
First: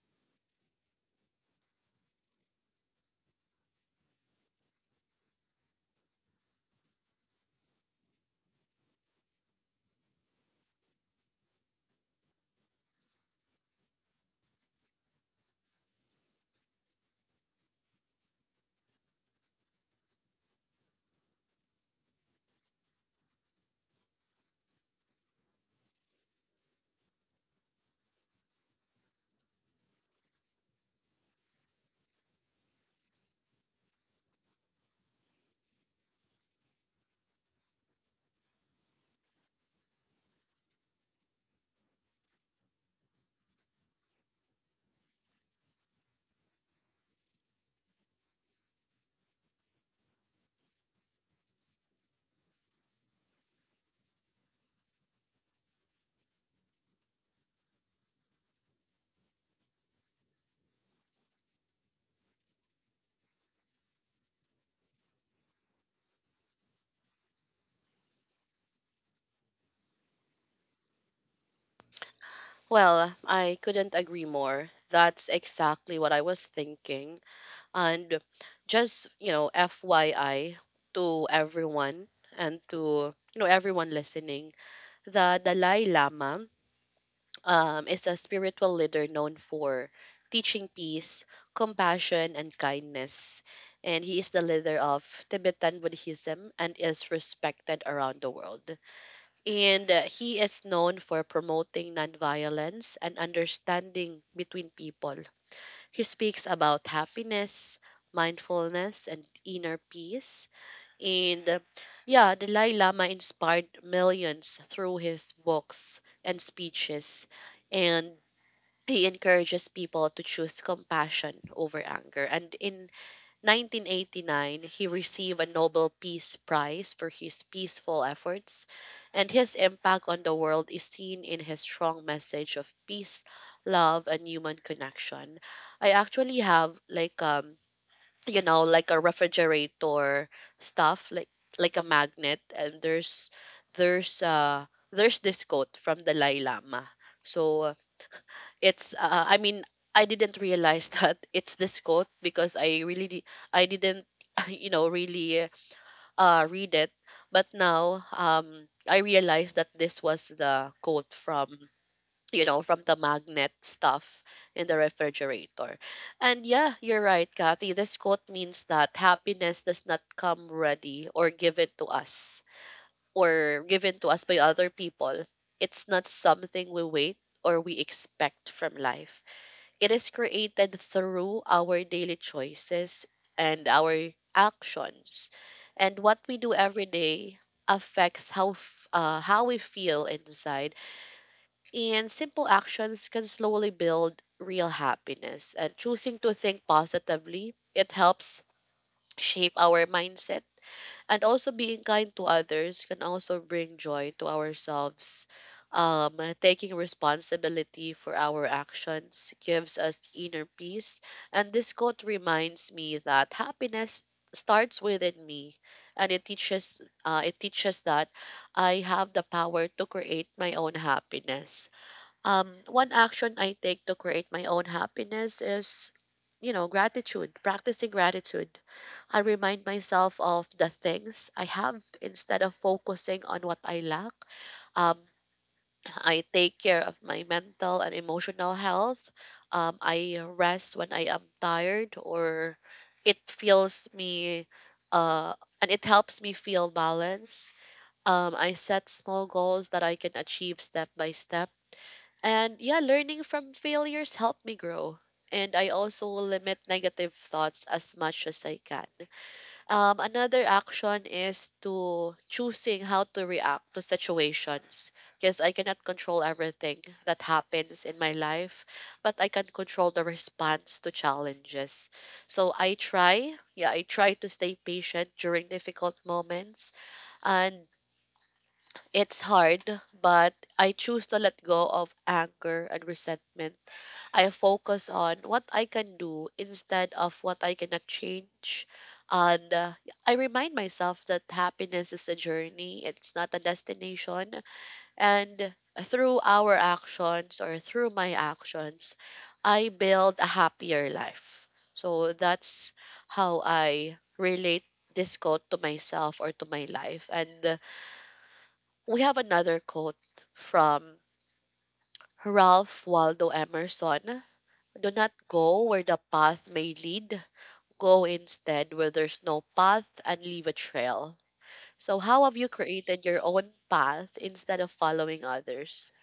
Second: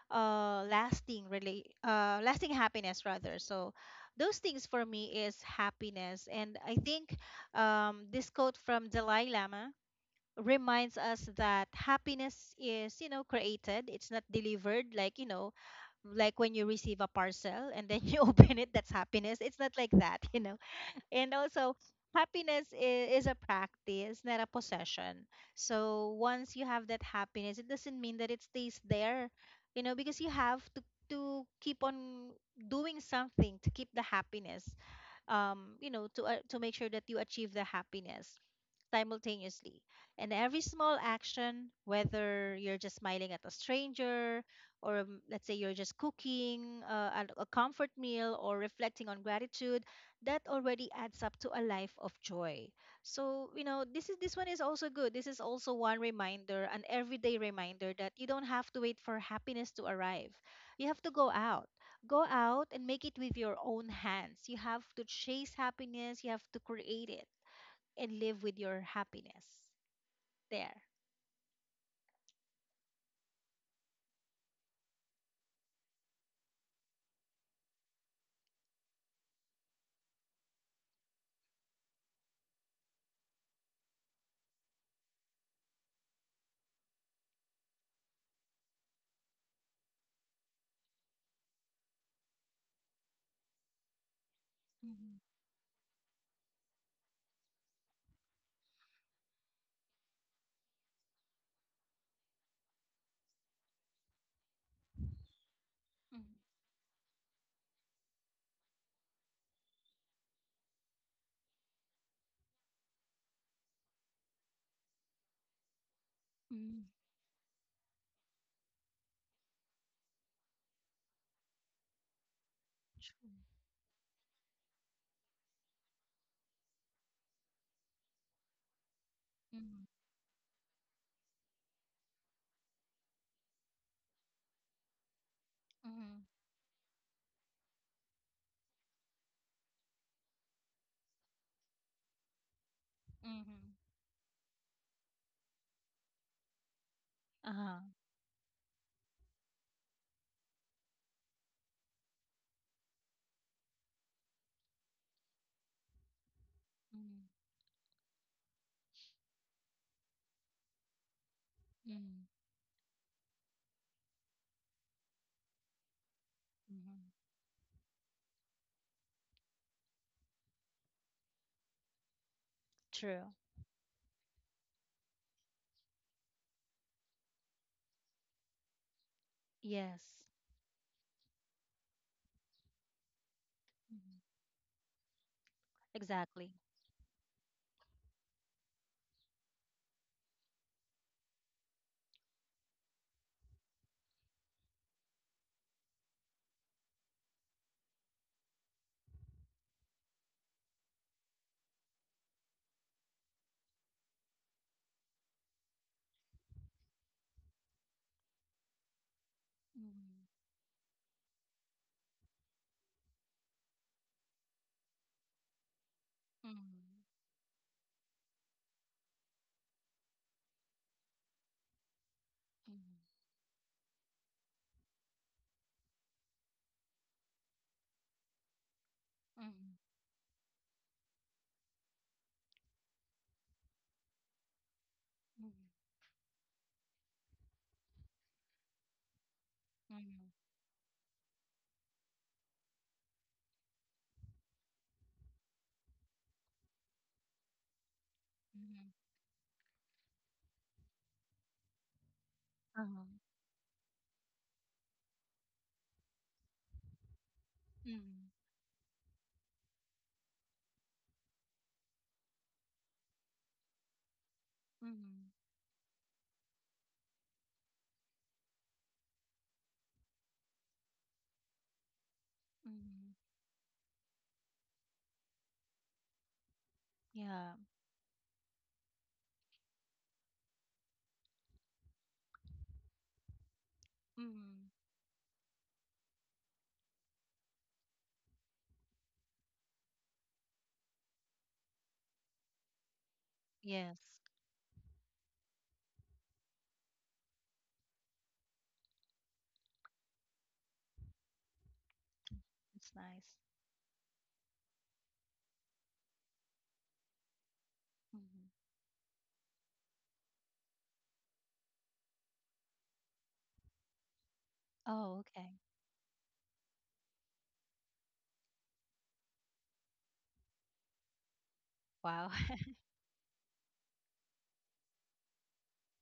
Speaker 2: lasting happiness rather. So those things for me is happiness. And I think, this quote from Dalai Lama reminds us that happiness is, you know, created. It's not delivered, like, you know, like when you receive a parcel and then you open it, that's happiness. It's not like that. You know. And also, happiness is a practice, not a possession. So once you have that happiness, it doesn't mean that it stays there, you know, because you have to keep on doing something to keep the happiness, um, you know, to make sure that you achieve the happiness simultaneously. And every small action, whether you're just smiling at a stranger, or, let's say you're just cooking a comfort meal, or reflecting on gratitude, that already adds up to a life of joy. So, you know, this one is also good. This is also one reminder, an everyday reminder that you don't have to wait for happiness to arrive. You have to go out. Go out and make it with your own hands. You have to chase happiness. You have to create it and live with your happiness there.
Speaker 1: Well, I couldn't agree more. That's exactly what I was thinking. And just, you know, FYI to everyone and to, you know, everyone listening, the Dalai Lama is a spiritual leader known for teaching peace, compassion, and kindness. And he is the leader of
Speaker 2: Mhm.
Speaker 1: Tibetan Buddhism and is respected around the world. And he is known for promoting nonviolence and understanding between people. He
Speaker 2: Mhm.
Speaker 1: speaks about happiness, mindfulness, and inner peace. And yeah, Dalai Lama inspired millions through his books and
Speaker 2: Mhm.
Speaker 1: speeches. And he encourages people to choose compassion over anger. And in
Speaker 2: True.
Speaker 1: 1989, he received a Nobel Peace Prize for his peaceful efforts, and his
Speaker 2: Mhm.
Speaker 1: impact on the world is seen in his strong message of peace, love, and human connection. I
Speaker 2: Mhm.
Speaker 1: actually have like you know like a refrigerator stuff, like a magnet, and
Speaker 2: Mhm.
Speaker 1: there's uh there's this quote from Dalai Lama. So
Speaker 2: Uh-huh.
Speaker 1: it's I mean, I didn't realize that it's this quote because I didn't you know really read it,
Speaker 2: Mhm.
Speaker 1: but now I realized that this was the quote from,
Speaker 2: Mhm.
Speaker 1: you know, from the magnet stuff in the refrigerator. And yeah,
Speaker 2: Mhm.
Speaker 1: you're right, Kathy, this quote means that happiness does not come ready or given to us
Speaker 2: True.
Speaker 1: by other people. It's not something we wait or we expect from life, it is
Speaker 2: Yes,
Speaker 1: created through our daily choices and our
Speaker 2: Mhm.
Speaker 1: actions. And what we
Speaker 2: exactly.
Speaker 1: do every day affects how we feel inside. And simple actions can slowly build real happiness. And choosing to think positively, it helps shape our mindset, and also being kind to others can also bring joy to ourselves. Taking responsibility for our actions gives us
Speaker 2: Mhm.
Speaker 1: inner peace. And this quote reminds me that happiness starts within me, and it teaches
Speaker 2: Mhm.
Speaker 1: uh, it teaches that I have the power to create my own happiness. One
Speaker 2: Mhm.
Speaker 1: action I take to create my own happiness is, you know, gratitude. Practicing gratitude, I remind
Speaker 2: Mhm.
Speaker 1: myself of the things I have instead of focusing on what I lack. Um,
Speaker 2: Mhm.
Speaker 1: I take care of my mental and emotional health. I
Speaker 2: Mhm.
Speaker 1: rest when I am tired, or it feels me uh, and it helps me feel balance. I set
Speaker 2: Mhm.
Speaker 1: small goals that I can achieve step by step. And yeah,
Speaker 2: Uh-huh.
Speaker 1: learning from failures help me grow. And I also limit negative thoughts as much
Speaker 2: Mhm.
Speaker 1: as I can. Another action is to choosing how to react to situations,
Speaker 2: Mhm.
Speaker 1: because I cannot control everything that happens in my life, but I can control the response to challenges. So I
Speaker 2: Mhm.
Speaker 1: try, yeah, I try to stay patient during difficult moments,
Speaker 2: Yeah.
Speaker 1: and it's hard, but I choose to let go of anger and resentment. I
Speaker 2: Mhm.
Speaker 1: focus on what I can do instead of what I cannot change. And I remind myself that happiness is a journey, it's not a
Speaker 2: Yes.
Speaker 1: destination. And through our actions, or through my actions, I build a happier life. So that's
Speaker 2: It's nice.
Speaker 1: how I relate this quote to myself or to my life. And
Speaker 2: Mhm.
Speaker 1: we have another quote from Ralph Waldo Emerson. Do not
Speaker 2: Oh,
Speaker 1: go
Speaker 2: okay.
Speaker 1: where the path may lead. Go instead where there's no path and leave a trail. So, how
Speaker 2: Wow.
Speaker 1: have you created your own path instead of following others?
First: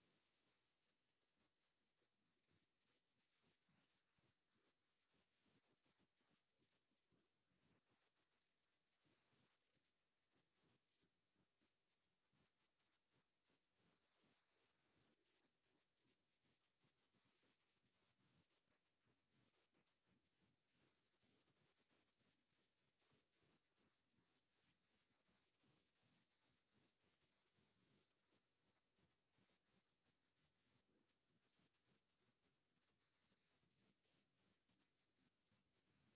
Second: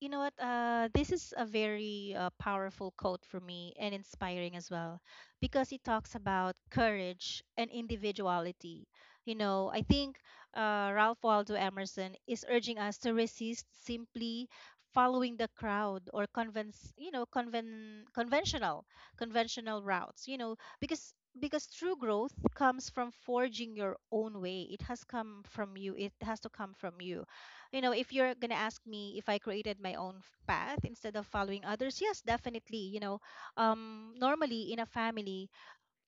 Speaker 2: You know what? This is a very powerful quote for me and inspiring as well, because it talks about courage and individuality. You know, I think Ralph Waldo Emerson is urging us to resist simply following the crowd, or convince, you know, conven conventional routes. You know, because true growth comes from forging your own way. It has come from you. It has to come from you, you know. If you're gonna ask me if I created my own path instead of following others, yes, definitely. You know, normally in a family,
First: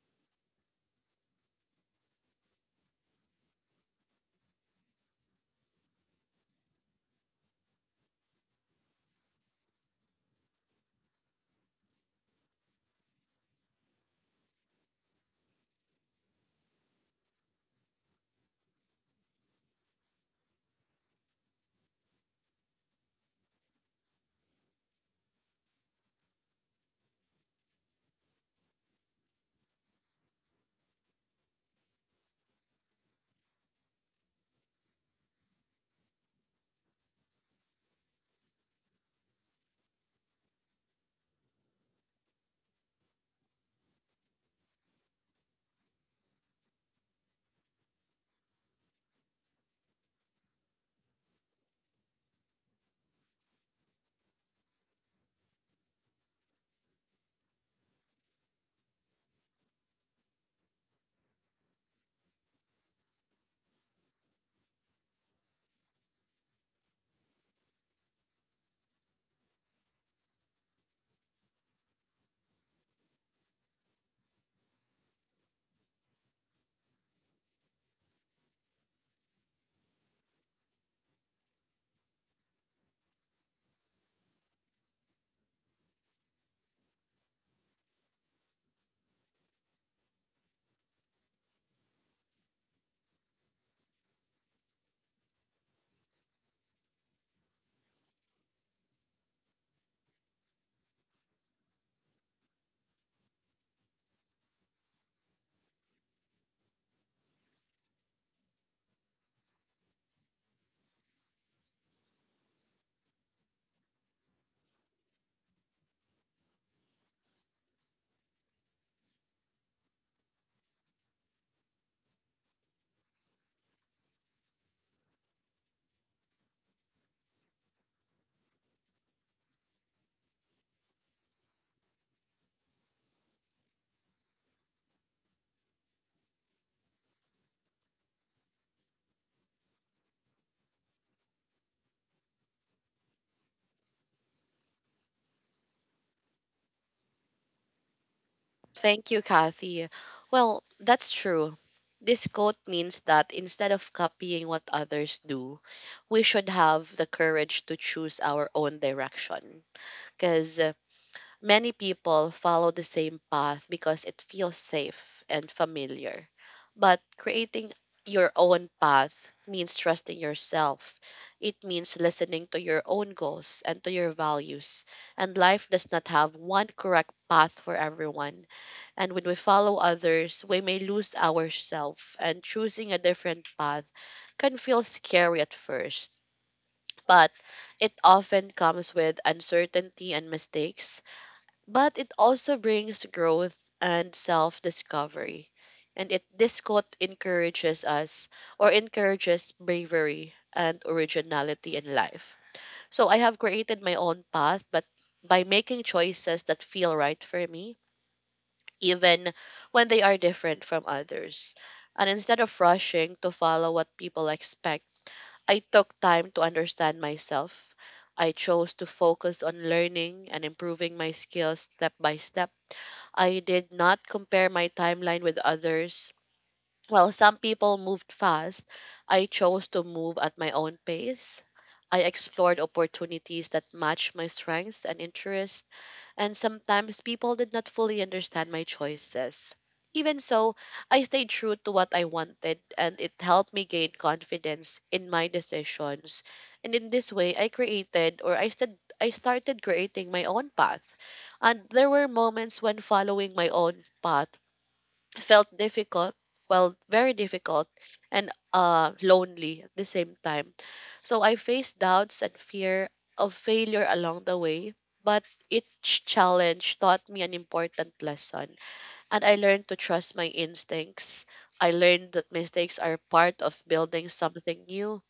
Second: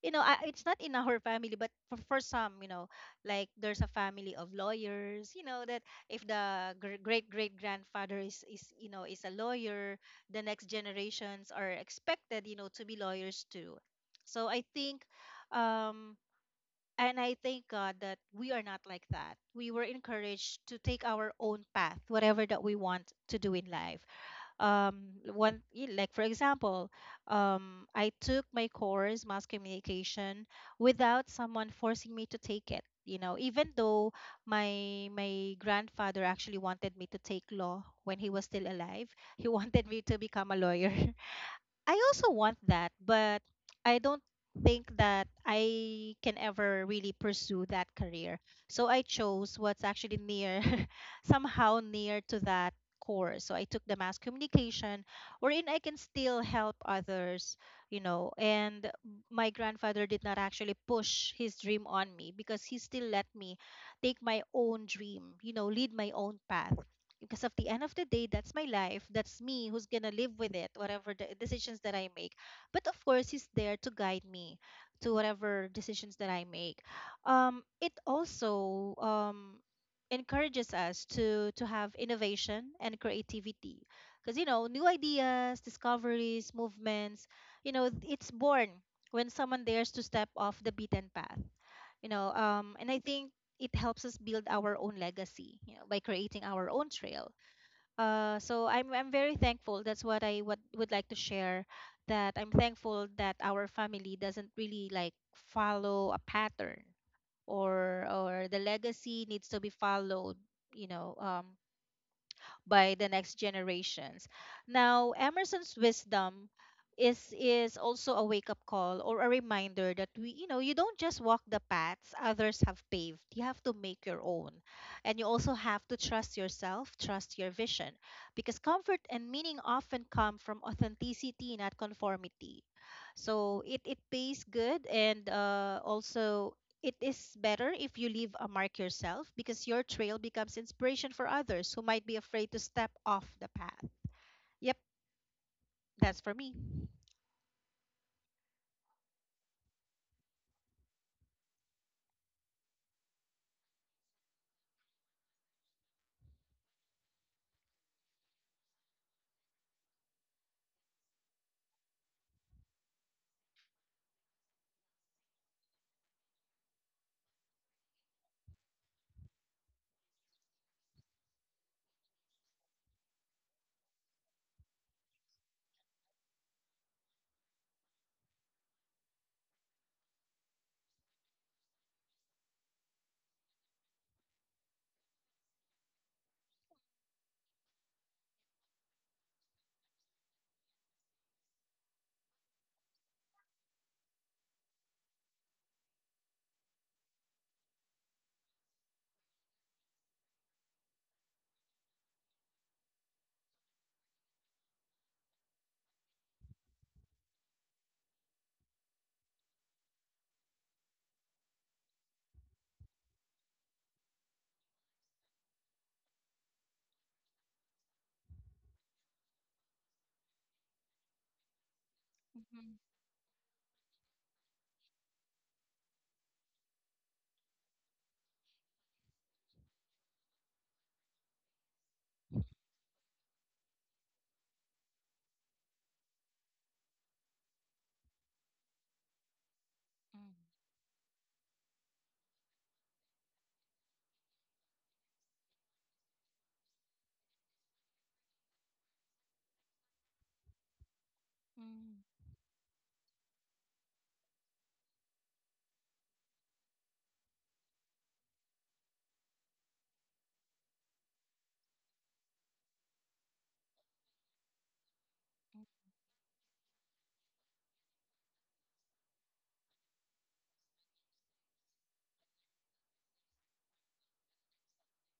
Speaker 2: you know, I, it's not in our family, but for some, you know, like there's a family of lawyers. You know that if the great great grandfather is you know is a lawyer, the next generations are expected, you know, to be lawyers too. So I think, um, and I thank God that we are not like that. We were encouraged to take our own path, whatever that we want to do in life. One, like for example, I took my course, mass communication, without someone forcing me to take it. You know, even though my grandfather actually wanted me to take law when he was still alive, he wanted me to become a lawyer. I also want that, but I don't think that I can ever really pursue that career. So I chose what's actually near, somehow near to that course. So I took the mass communication, wherein I can still help others, you know. And my grandfather did not actually push his dream on me, because he still let me take my own dream, you know, lead my own path. Because of the end of the day, that's my life, that's me who's gonna live with it whatever the decisions that I make. But of course he's there to guide me to whatever decisions that I make. It also encourages us to have innovation and creativity. Because, you know, new ideas, discoveries, movements, you know, it's born when someone dares to step off the beaten path, you know. And I think it helps us build our own legacy, you know, by creating our own trail. So I'm very thankful. That's what I what would like to share. That I'm thankful that our family doesn't really like follow a pattern, or the legacy needs to be followed. You know, by the next generations. Now, Emerson's wisdom is also a wake up call, or a reminder that we, you know, you don't just walk the paths others have paved, you have to make your own. And you also have to trust yourself, trust your vision, because comfort and meaning often come from authenticity, not conformity. So it pays good. And also, it is better if you leave a mark yourself, because your trail becomes inspiration for others who might be afraid to step off the path. Yep, that's for me.
Speaker 1: Thank you, Kathy. Well, that's true. This quote means that instead of copying what others do, we should have the courage to choose our own direction. Because many people follow the same path because it feels safe and familiar. But creating your own path means trusting yourself. It means listening to your own goals and to your values. And life does not have one correct path for everyone. And when we follow others, we may lose ourselves. And choosing a different path can feel scary at first. But it often comes with uncertainty and mistakes, but it also brings growth and self discovery. And it this quote encourages us, or encourages bravery and originality in life. So I have created my own path, but by making choices that feel right for me, even when they are different from others. And instead of rushing to follow what people expect, I took time to understand myself. I chose to focus on learning and improving my skills step by step.
Speaker 2: Mhm.
Speaker 1: I did not compare my timeline with others. While some people moved fast, I chose to move at my own pace. I explored opportunities that matched my strengths and interests, and sometimes people did not fully understand my choices. Even
Speaker 2: Mm.
Speaker 1: so, I stayed true to what I wanted, and it helped me gain confidence in my decisions. And in this way, I created or I, st- I started creating my own path. And there
Speaker 2: Mm.
Speaker 1: were moments when following my own path felt difficult, well, very difficult, and lonely at the same time. So I faced doubts and fear of failure along the way, but each challenge taught me an important lesson. And I learned to trust my instincts. I learned that mistakes are part of building something new,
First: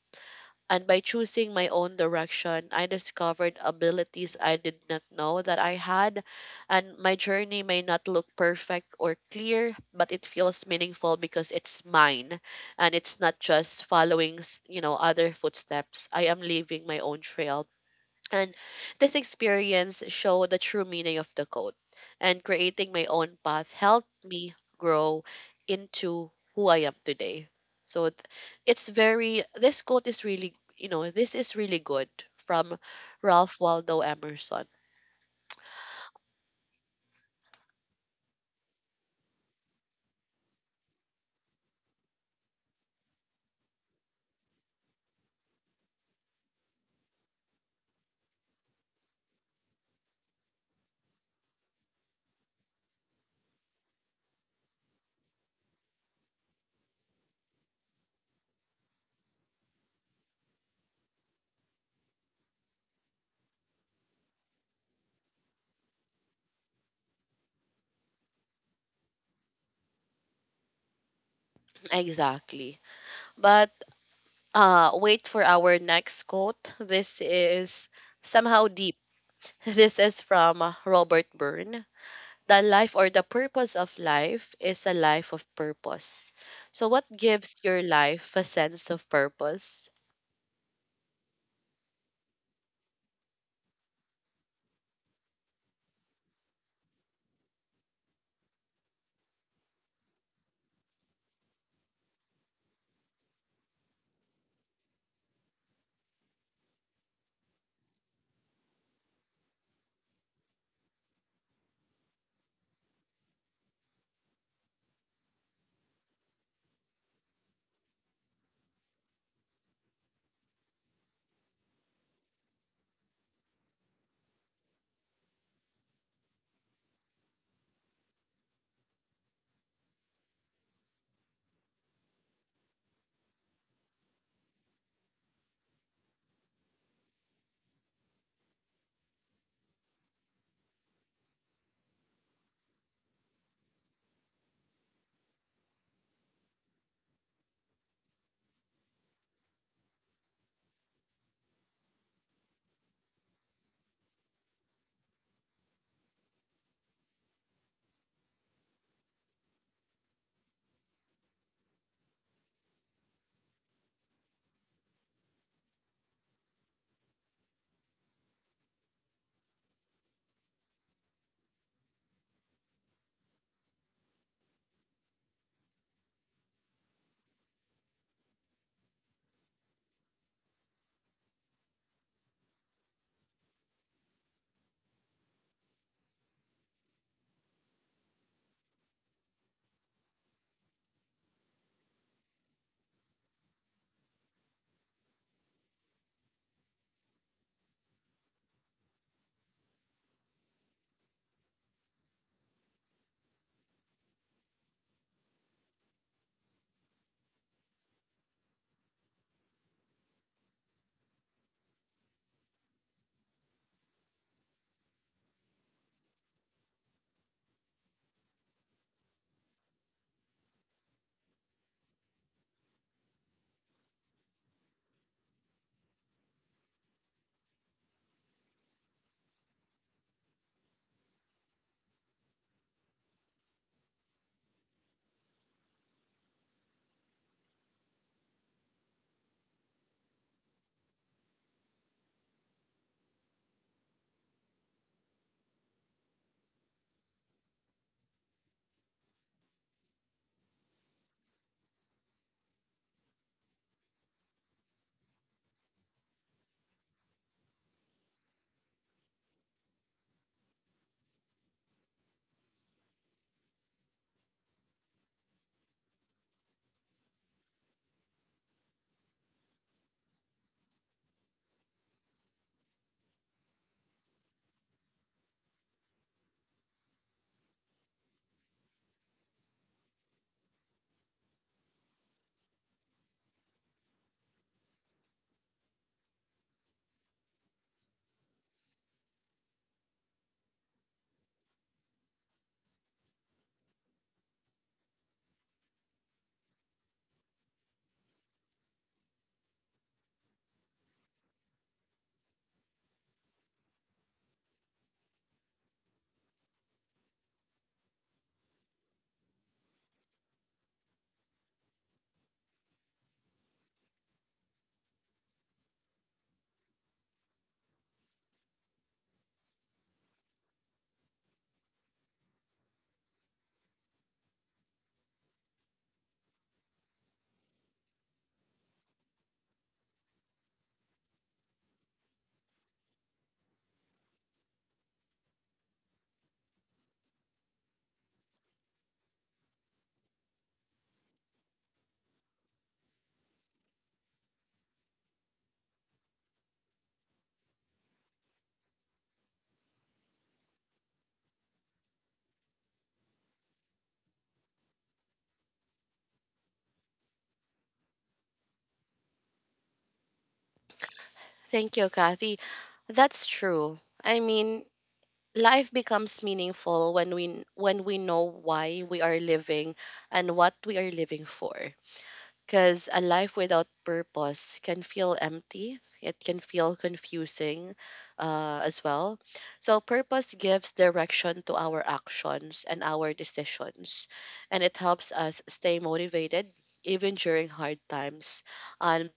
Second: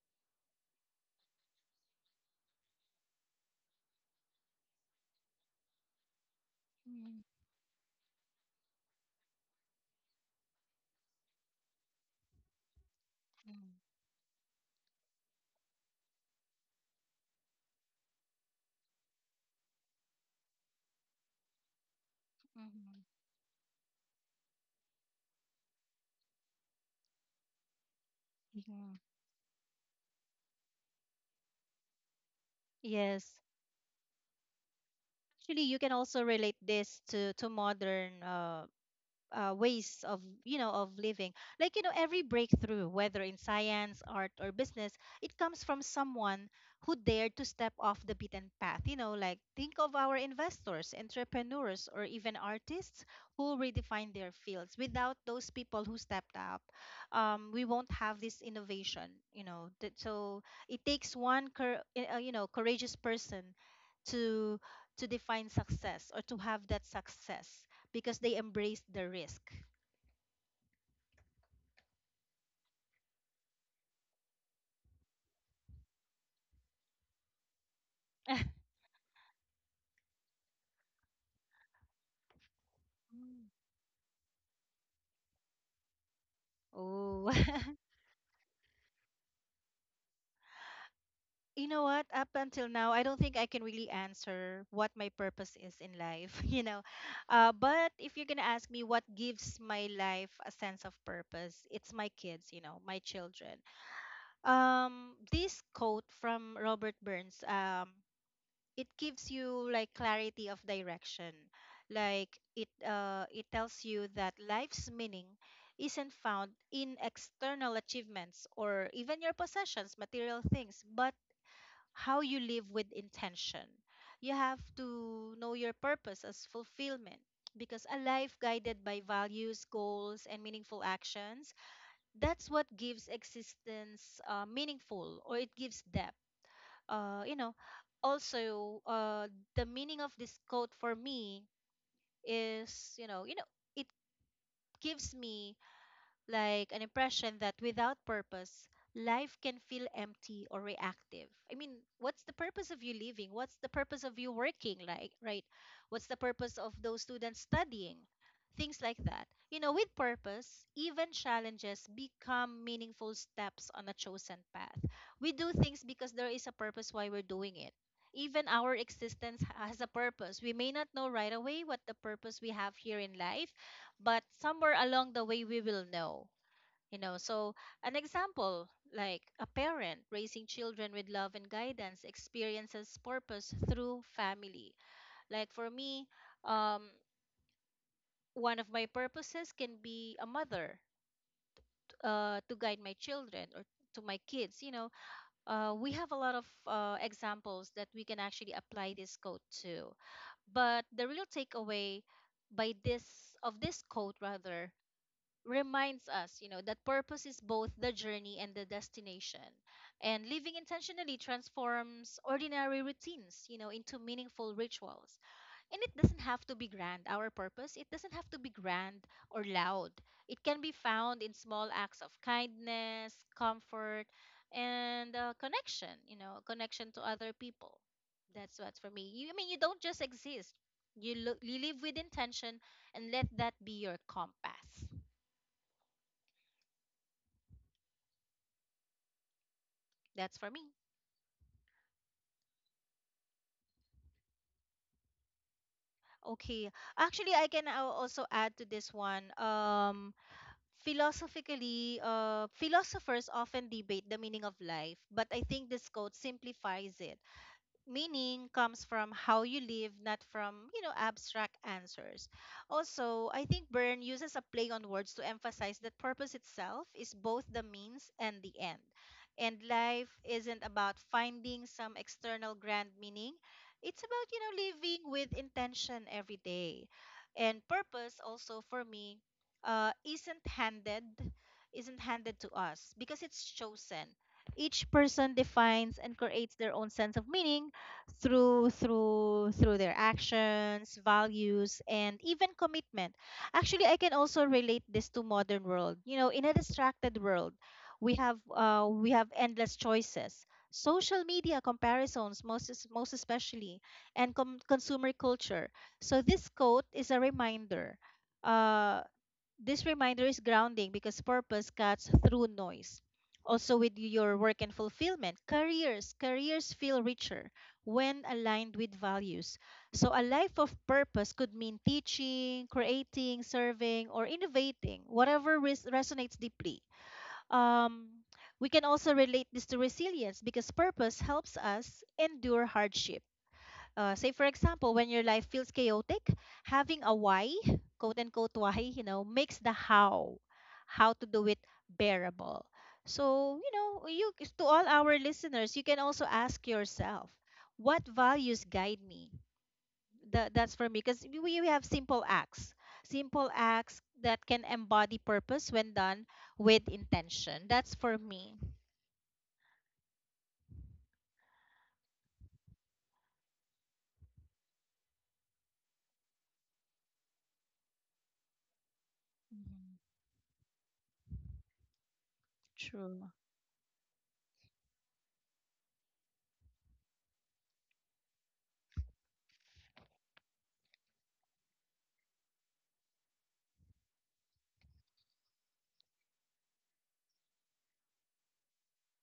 Speaker 1: and by choosing my own direction, I discovered abilities I did not know that I had. And my
Speaker 2: Mm.
Speaker 1: journey may not look perfect or clear, but it feels meaningful because it's mine. And it's not
Speaker 2: Mm.
Speaker 1: just following, you know, other footsteps. I am leaving my own trail, and this experience showed the true meaning of the code. And creating
Speaker 2: Mhm.
Speaker 1: my own path helped me grow into who I am today. So it's
Speaker 2: Mhm.
Speaker 1: very, this quote is really, you know, this is really good, from
Speaker 2: Yes.
Speaker 1: Ralph Waldo Emerson.
Speaker 2: Actually, you can also relate this to modern ways of, you know, of living. Like, you know, every breakthrough whether in science, art, or business, it comes from someone who dared to step off the beaten path, you know. Like think of our investors, entrepreneurs, or even artists who redefine their fields. Without those people who stepped up, we won't have this innovation, you know, that. So it takes one you know, courageous person to to define success or to have that success, because they embraced the risk.
Speaker 1: Exactly. But wait for our next quote. This is somehow deep. This is from Robert Byrne. The life or the
Speaker 2: Mm.
Speaker 1: purpose of life is a life of purpose. So, what
Speaker 2: Oh.
Speaker 1: gives your life a sense of purpose?
Speaker 2: You know what? Up until now, I don't think I can really answer what my purpose is in life, you know. But if you're gonna ask me what gives my life a sense of purpose, it's my kids, you know, my children. This quote from Robert Burns, it gives you like clarity of direction. Like it it tells you that life's meaning isn't found in external achievements or even your possessions, material things, but how you live with intention. You have to know your purpose as fulfillment, because a life guided by values, goals, and meaningful actions, that's what gives existence meaningful, or it gives depth. You know, also, the meaning of this quote for me is, you know, it gives me like an impression that without purpose, life can feel empty or reactive. I mean, what's the purpose of you living? What's the purpose of you working? Like, right? What's the purpose of those students studying? Things like that. You know, with purpose, even challenges become meaningful steps on a chosen path. We do things because there is a purpose why we're doing it. Even our existence has a purpose. We may not know right away what the purpose we have here in life, but somewhere along the way we will know. You know, so an example, like a parent raising children with love and guidance experiences purpose through family. Like for me, um one of my purposes can be a mother, to guide my children, or to my kids, you know. We have a lot of examples that we can actually apply this code to, but the real takeaway by this of this code rather reminds us, you know, that purpose is both the journey and the destination. And living intentionally transforms ordinary routines, you know, into meaningful rituals. And it doesn't have to be grand. Our purpose, it doesn't have to be grand or loud. It can be found in small acts of kindness, comfort, and connection, you know, connection to other people. That's what's for me. You, I mean, you don't just exist. You, look, you live with intention and let that be your compass. That's for me. Okay. Actually, I can also add to this one. Philosophically, philosophers often debate the meaning of life, but I think this quote simplifies it. Meaning comes from how you live, not from, you know, abstract answers. Also, I think Byrne uses a play on words to emphasize that purpose itself is both the means and the end. And life isn't about finding some external grand meaning. It's about, you know, living with intention every day. And purpose also for me uh, isn't handed isn't handed to us because it's chosen. Each person defines and creates their own sense of meaning through their actions, values, and even commitment. Actually, I can also relate this to modern world. You know, in a distracted world, we have endless choices. Social media comparisons, most most especially, and consumer culture. So this quote is a reminder. uh, this reminder is grounding because purpose cuts through noise. Also, with your work and fulfillment, careers feel richer when aligned with values. So, a life of purpose could mean teaching, creating, serving, or innovating, whatever resonates deeply. Um, we can also relate this to resilience because purpose helps us endure hardship. Say, for example, when your life feels chaotic, having a why, quote unquote why, you know, makes the how to do it bearable. So, you know, you, to all our listeners, you can also ask yourself, what values guide me? That's for me because we have simple acts that can embody purpose when done with intention. That's for me.
Speaker 1: Thank you, Kathy. That's true. I mean, life becomes meaningful when we know why we are living
Speaker 2: Hmm.
Speaker 1: and what we are living for. Because a
Speaker 2: True.
Speaker 1: life without purpose can feel empty. It can feel confusing as well. So, purpose gives direction to our actions and our decisions, and it helps us stay motivated even during hard times. And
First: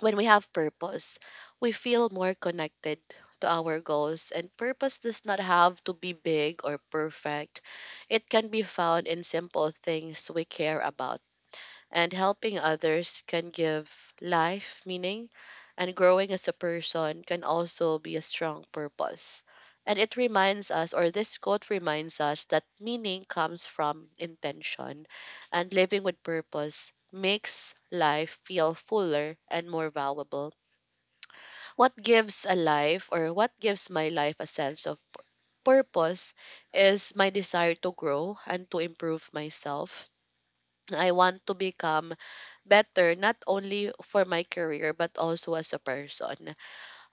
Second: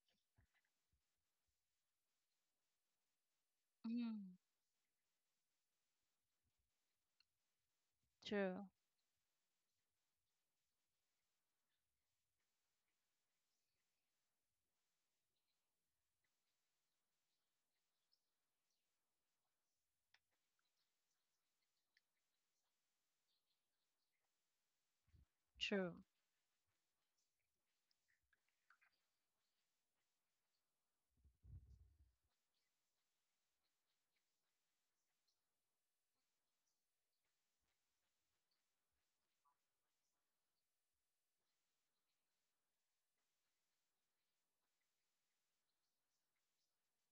Speaker 1: when we have purpose, we feel more connected to our goals.
Speaker 2: Mm.
Speaker 1: And purpose does not have to be big or perfect, it can
Speaker 2: True.
Speaker 1: be found in simple things we care about, and helping others can give life meaning, and growing as a person can also be a strong purpose. And it reminds us, or this quote reminds us, that meaning comes from intention, and
Speaker 2: True.
Speaker 1: living with purpose makes life feel fuller and more valuable. What gives a life, or what gives my life a sense of purpose, is my desire to grow and to improve myself. I want to become better not only for my career but also as a person.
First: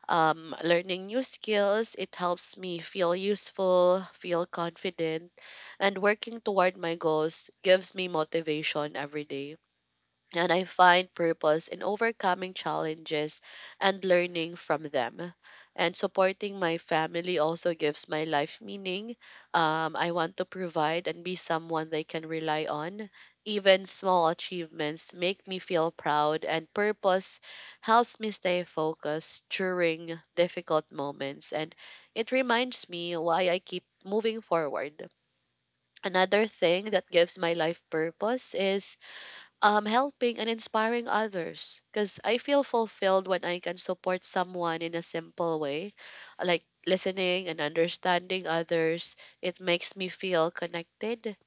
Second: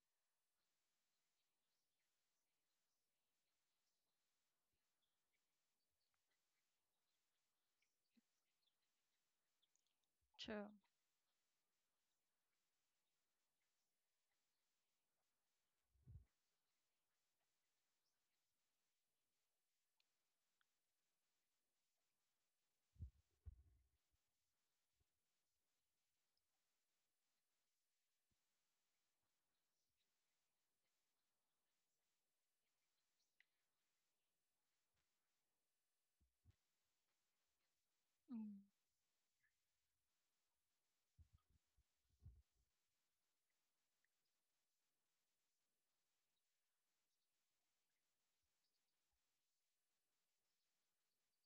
Speaker 1: Learning new skills, it helps me feel useful, feel confident, and working toward my goals gives me motivation every day, and I
Speaker 2: True.
Speaker 1: find purpose in overcoming challenges and learning from them. And supporting my family also gives my life meaning. I want to provide and be someone they can rely on. Even small achievements make me feel proud, and purpose helps me stay focused during difficult moments. And it reminds me why I keep moving forward. Another thing that gives my life purpose is helping and inspiring others because I feel fulfilled when I can support someone in a simple way, like listening and understanding others. It makes me feel connected.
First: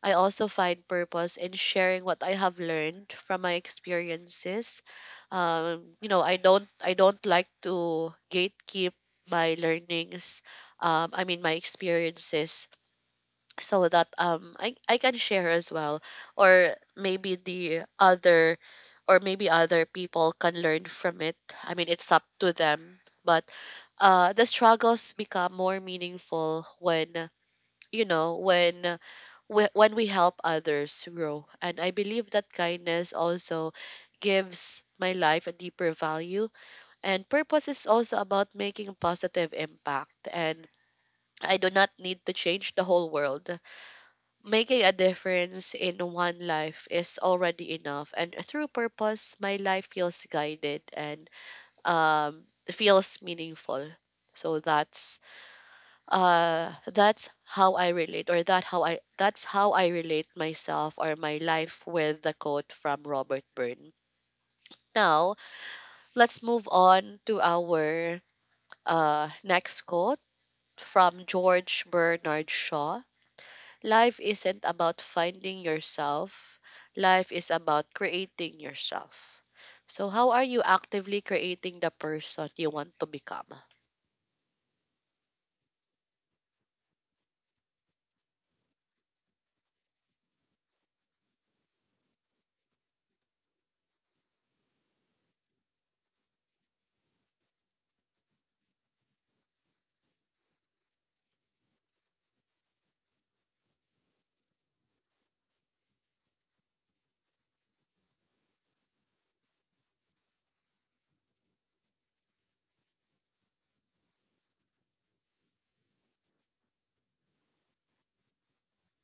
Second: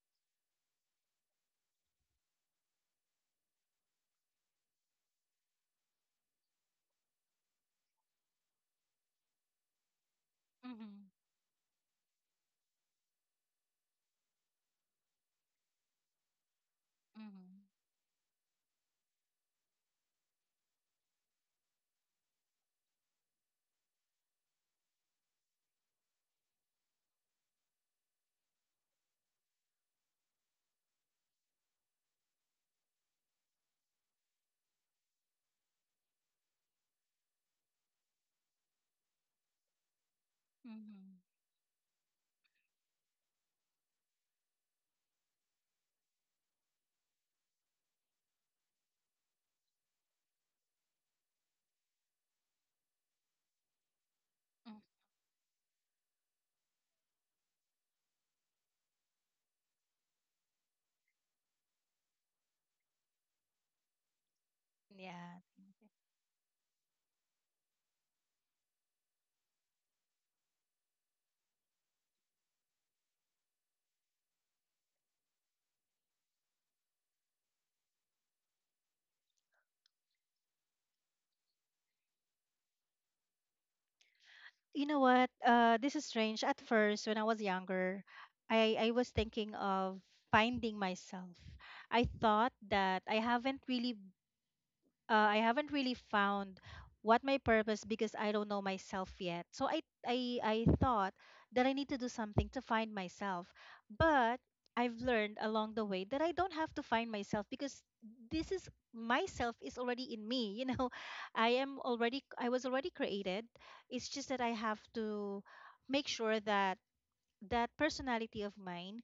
Speaker 1: I also find purpose in sharing what I have learned from my experiences. You know, I don't like to gatekeep my learnings.
Speaker 2: Mm-hmm.
Speaker 1: I mean my experiences so that um, I can share as well, or maybe
Speaker 2: Mhm.
Speaker 1: the other, or maybe other people can learn from it. I mean it's up to them, but the struggles become more meaningful when you know when when we help others grow, and I believe that kindness also gives my life a deeper value. And purpose is also about making a positive impact, and
Speaker 2: Mhm.
Speaker 1: I do not need to change the whole world. Making a difference in one life is already enough. And through purpose, my life feels guided and um, feels meaningful. So
Speaker 2: Mm.
Speaker 1: that's how I relate or that how I that's how I relate myself or my life with the quote from Robert Byrne. Now
Speaker 2: Yeah.
Speaker 1: let's move on to our next quote from George Bernard Shaw. Life isn't about finding yourself. Life is about creating yourself. So, how are you actively creating the person you want to become?
Speaker 2: You know what? This is strange. At first, when I was younger, I was thinking of finding myself. I thought that I haven't really found what my purpose, because I don't know myself yet. So I thought that I need to do something to find myself. But I've learned along the way that I don't have to find myself because this is myself is already in me. You know, I was already created. It's just that I have to make sure that that personality of mine,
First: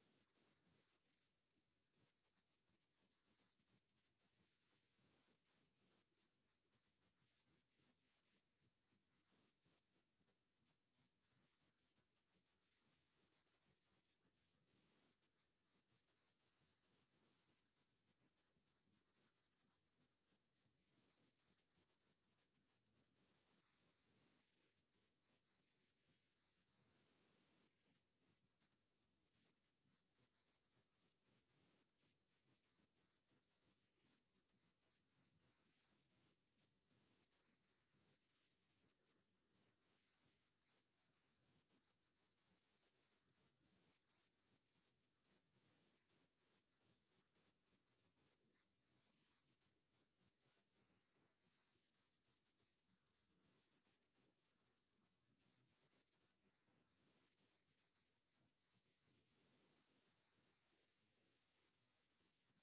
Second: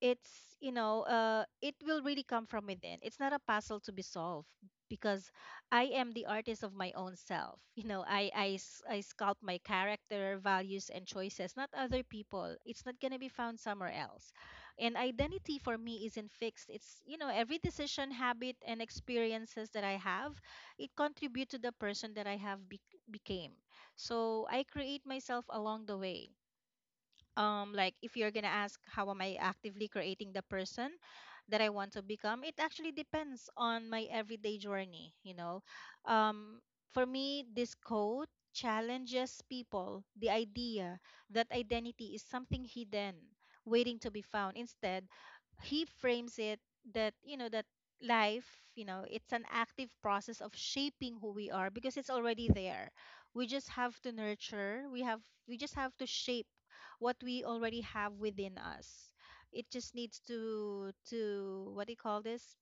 Speaker 2: it's, you know, it will really come from within. It's not a puzzle to be solved, because I am the artist of my own self. You know, I sculpt my character, values, and choices, not other people. It's not going to be found somewhere else. And identity for me isn't fixed. It's, you know, every decision, habit, and experiences that I have, it contribute to the person that I became. So I create myself along the way. Like, if you're gonna ask how am I actively creating the person that I want to become, it actually depends on my everyday journey, you know. um for me, this code challenges people, the idea that identity is something hidden, waiting to be found. Instead, he frames it that, you know, that life, you know, it's an active process of shaping who we are, because it's already there. we just have to nurture we have we just have to shape what we already have within us. It just needs to, what do you call this?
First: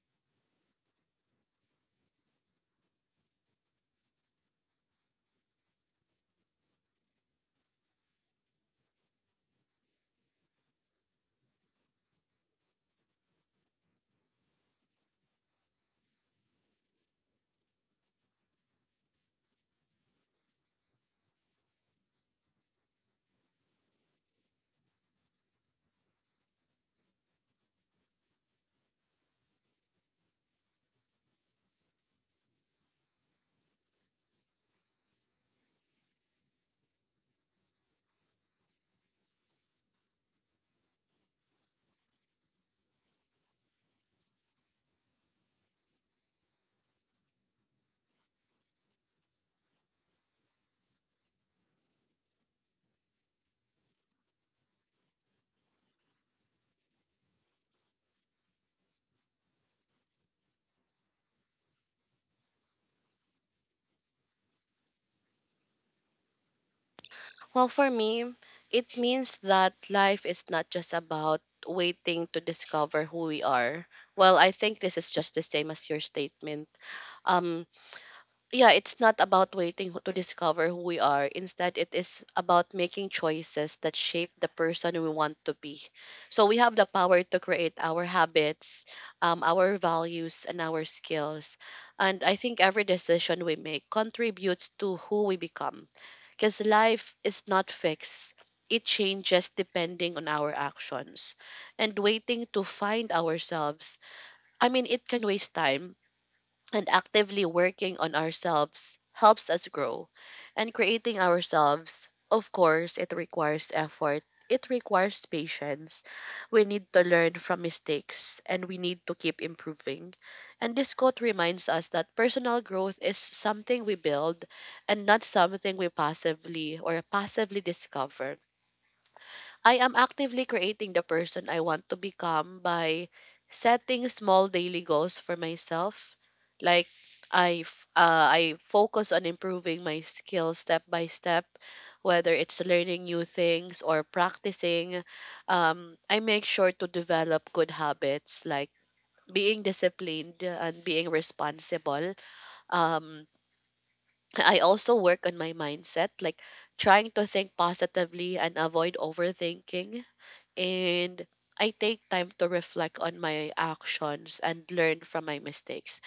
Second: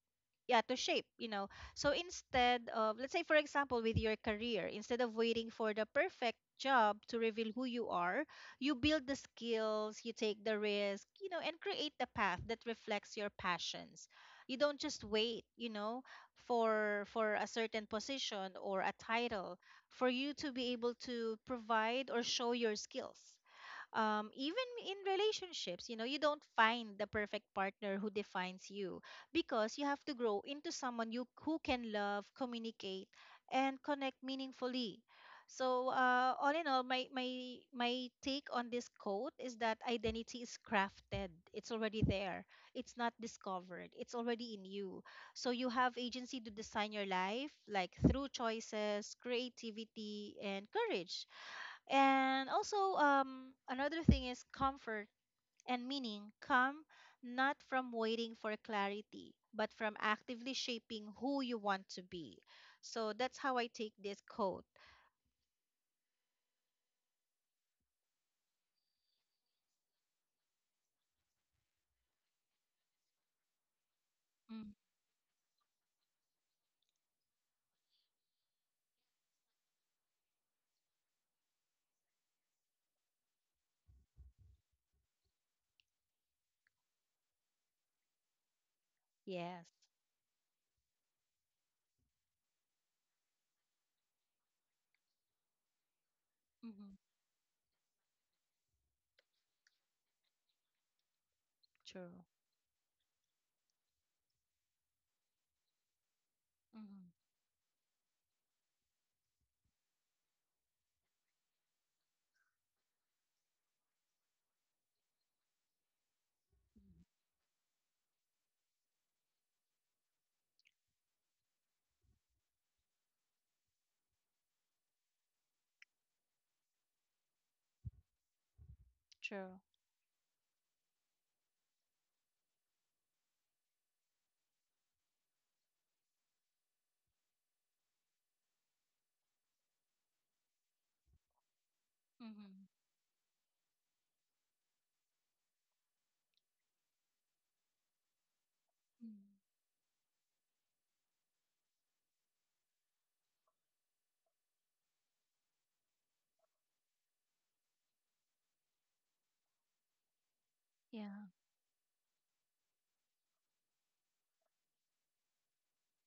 Speaker 2: Yeah, to shape, you know. So instead of, let's say for example with your career, instead of waiting for the perfect job to reveal who you are, you build the skills, you take the risk, you know, and create the path that reflects your passions. You don't just wait, you know, for a certain position or a title for you to be able to provide or show your skills. Even in relationships, you know, you don't find the perfect partner who defines you, because you have to grow into someone you who can love, communicate, and connect meaningfully. So, all in all, my take on this quote is that identity is crafted. It's already there. It's not discovered. It's already in you. So you have agency to design your life, like through choices, creativity, and courage. And also, another thing is comfort and meaning come not from waiting for clarity, but from actively shaping who you want to be. So that's how I take this quote.
Speaker 1: Well, for me, it means that life is not just about waiting to discover who we are. Well, I
Speaker 2: Mm,
Speaker 1: think this is just the same as your statement. Um, yeah, it's not about waiting to discover who we are. Instead, it is about making choices that shape the person we want to be. So we have the power to create our habits,
Speaker 2: yes.
Speaker 1: our values, and our skills. And I think every decision we make contributes to who we become, because
Speaker 2: Mm-hmm.
Speaker 1: life is not fixed. It changes depending on our actions. And
Speaker 2: True.
Speaker 1: waiting to find ourselves, I mean, it can waste time, and
Speaker 2: Mm-hmm.
Speaker 1: actively working on ourselves helps us grow. And creating ourselves, of course, it requires effort. It requires patience. We need to learn from mistakes and we need to keep improving. And this quote reminds us that personal growth is something we build and not something we passively discover.
Speaker 2: True.
Speaker 1: I am actively creating the person I want to become by setting small daily goals for myself. Like I focus on improving my skills step by step, whether it's
Speaker 2: Mm-hmm.
Speaker 1: learning new things or practicing. I make sure to develop good habits like
Speaker 2: Mm-hmm.
Speaker 1: being disciplined and being responsible. Um, I also work on my mindset, like trying to think positively and avoid overthinking, and
Speaker 2: Yeah.
Speaker 1: I take time to reflect on my actions and learn from my mistakes.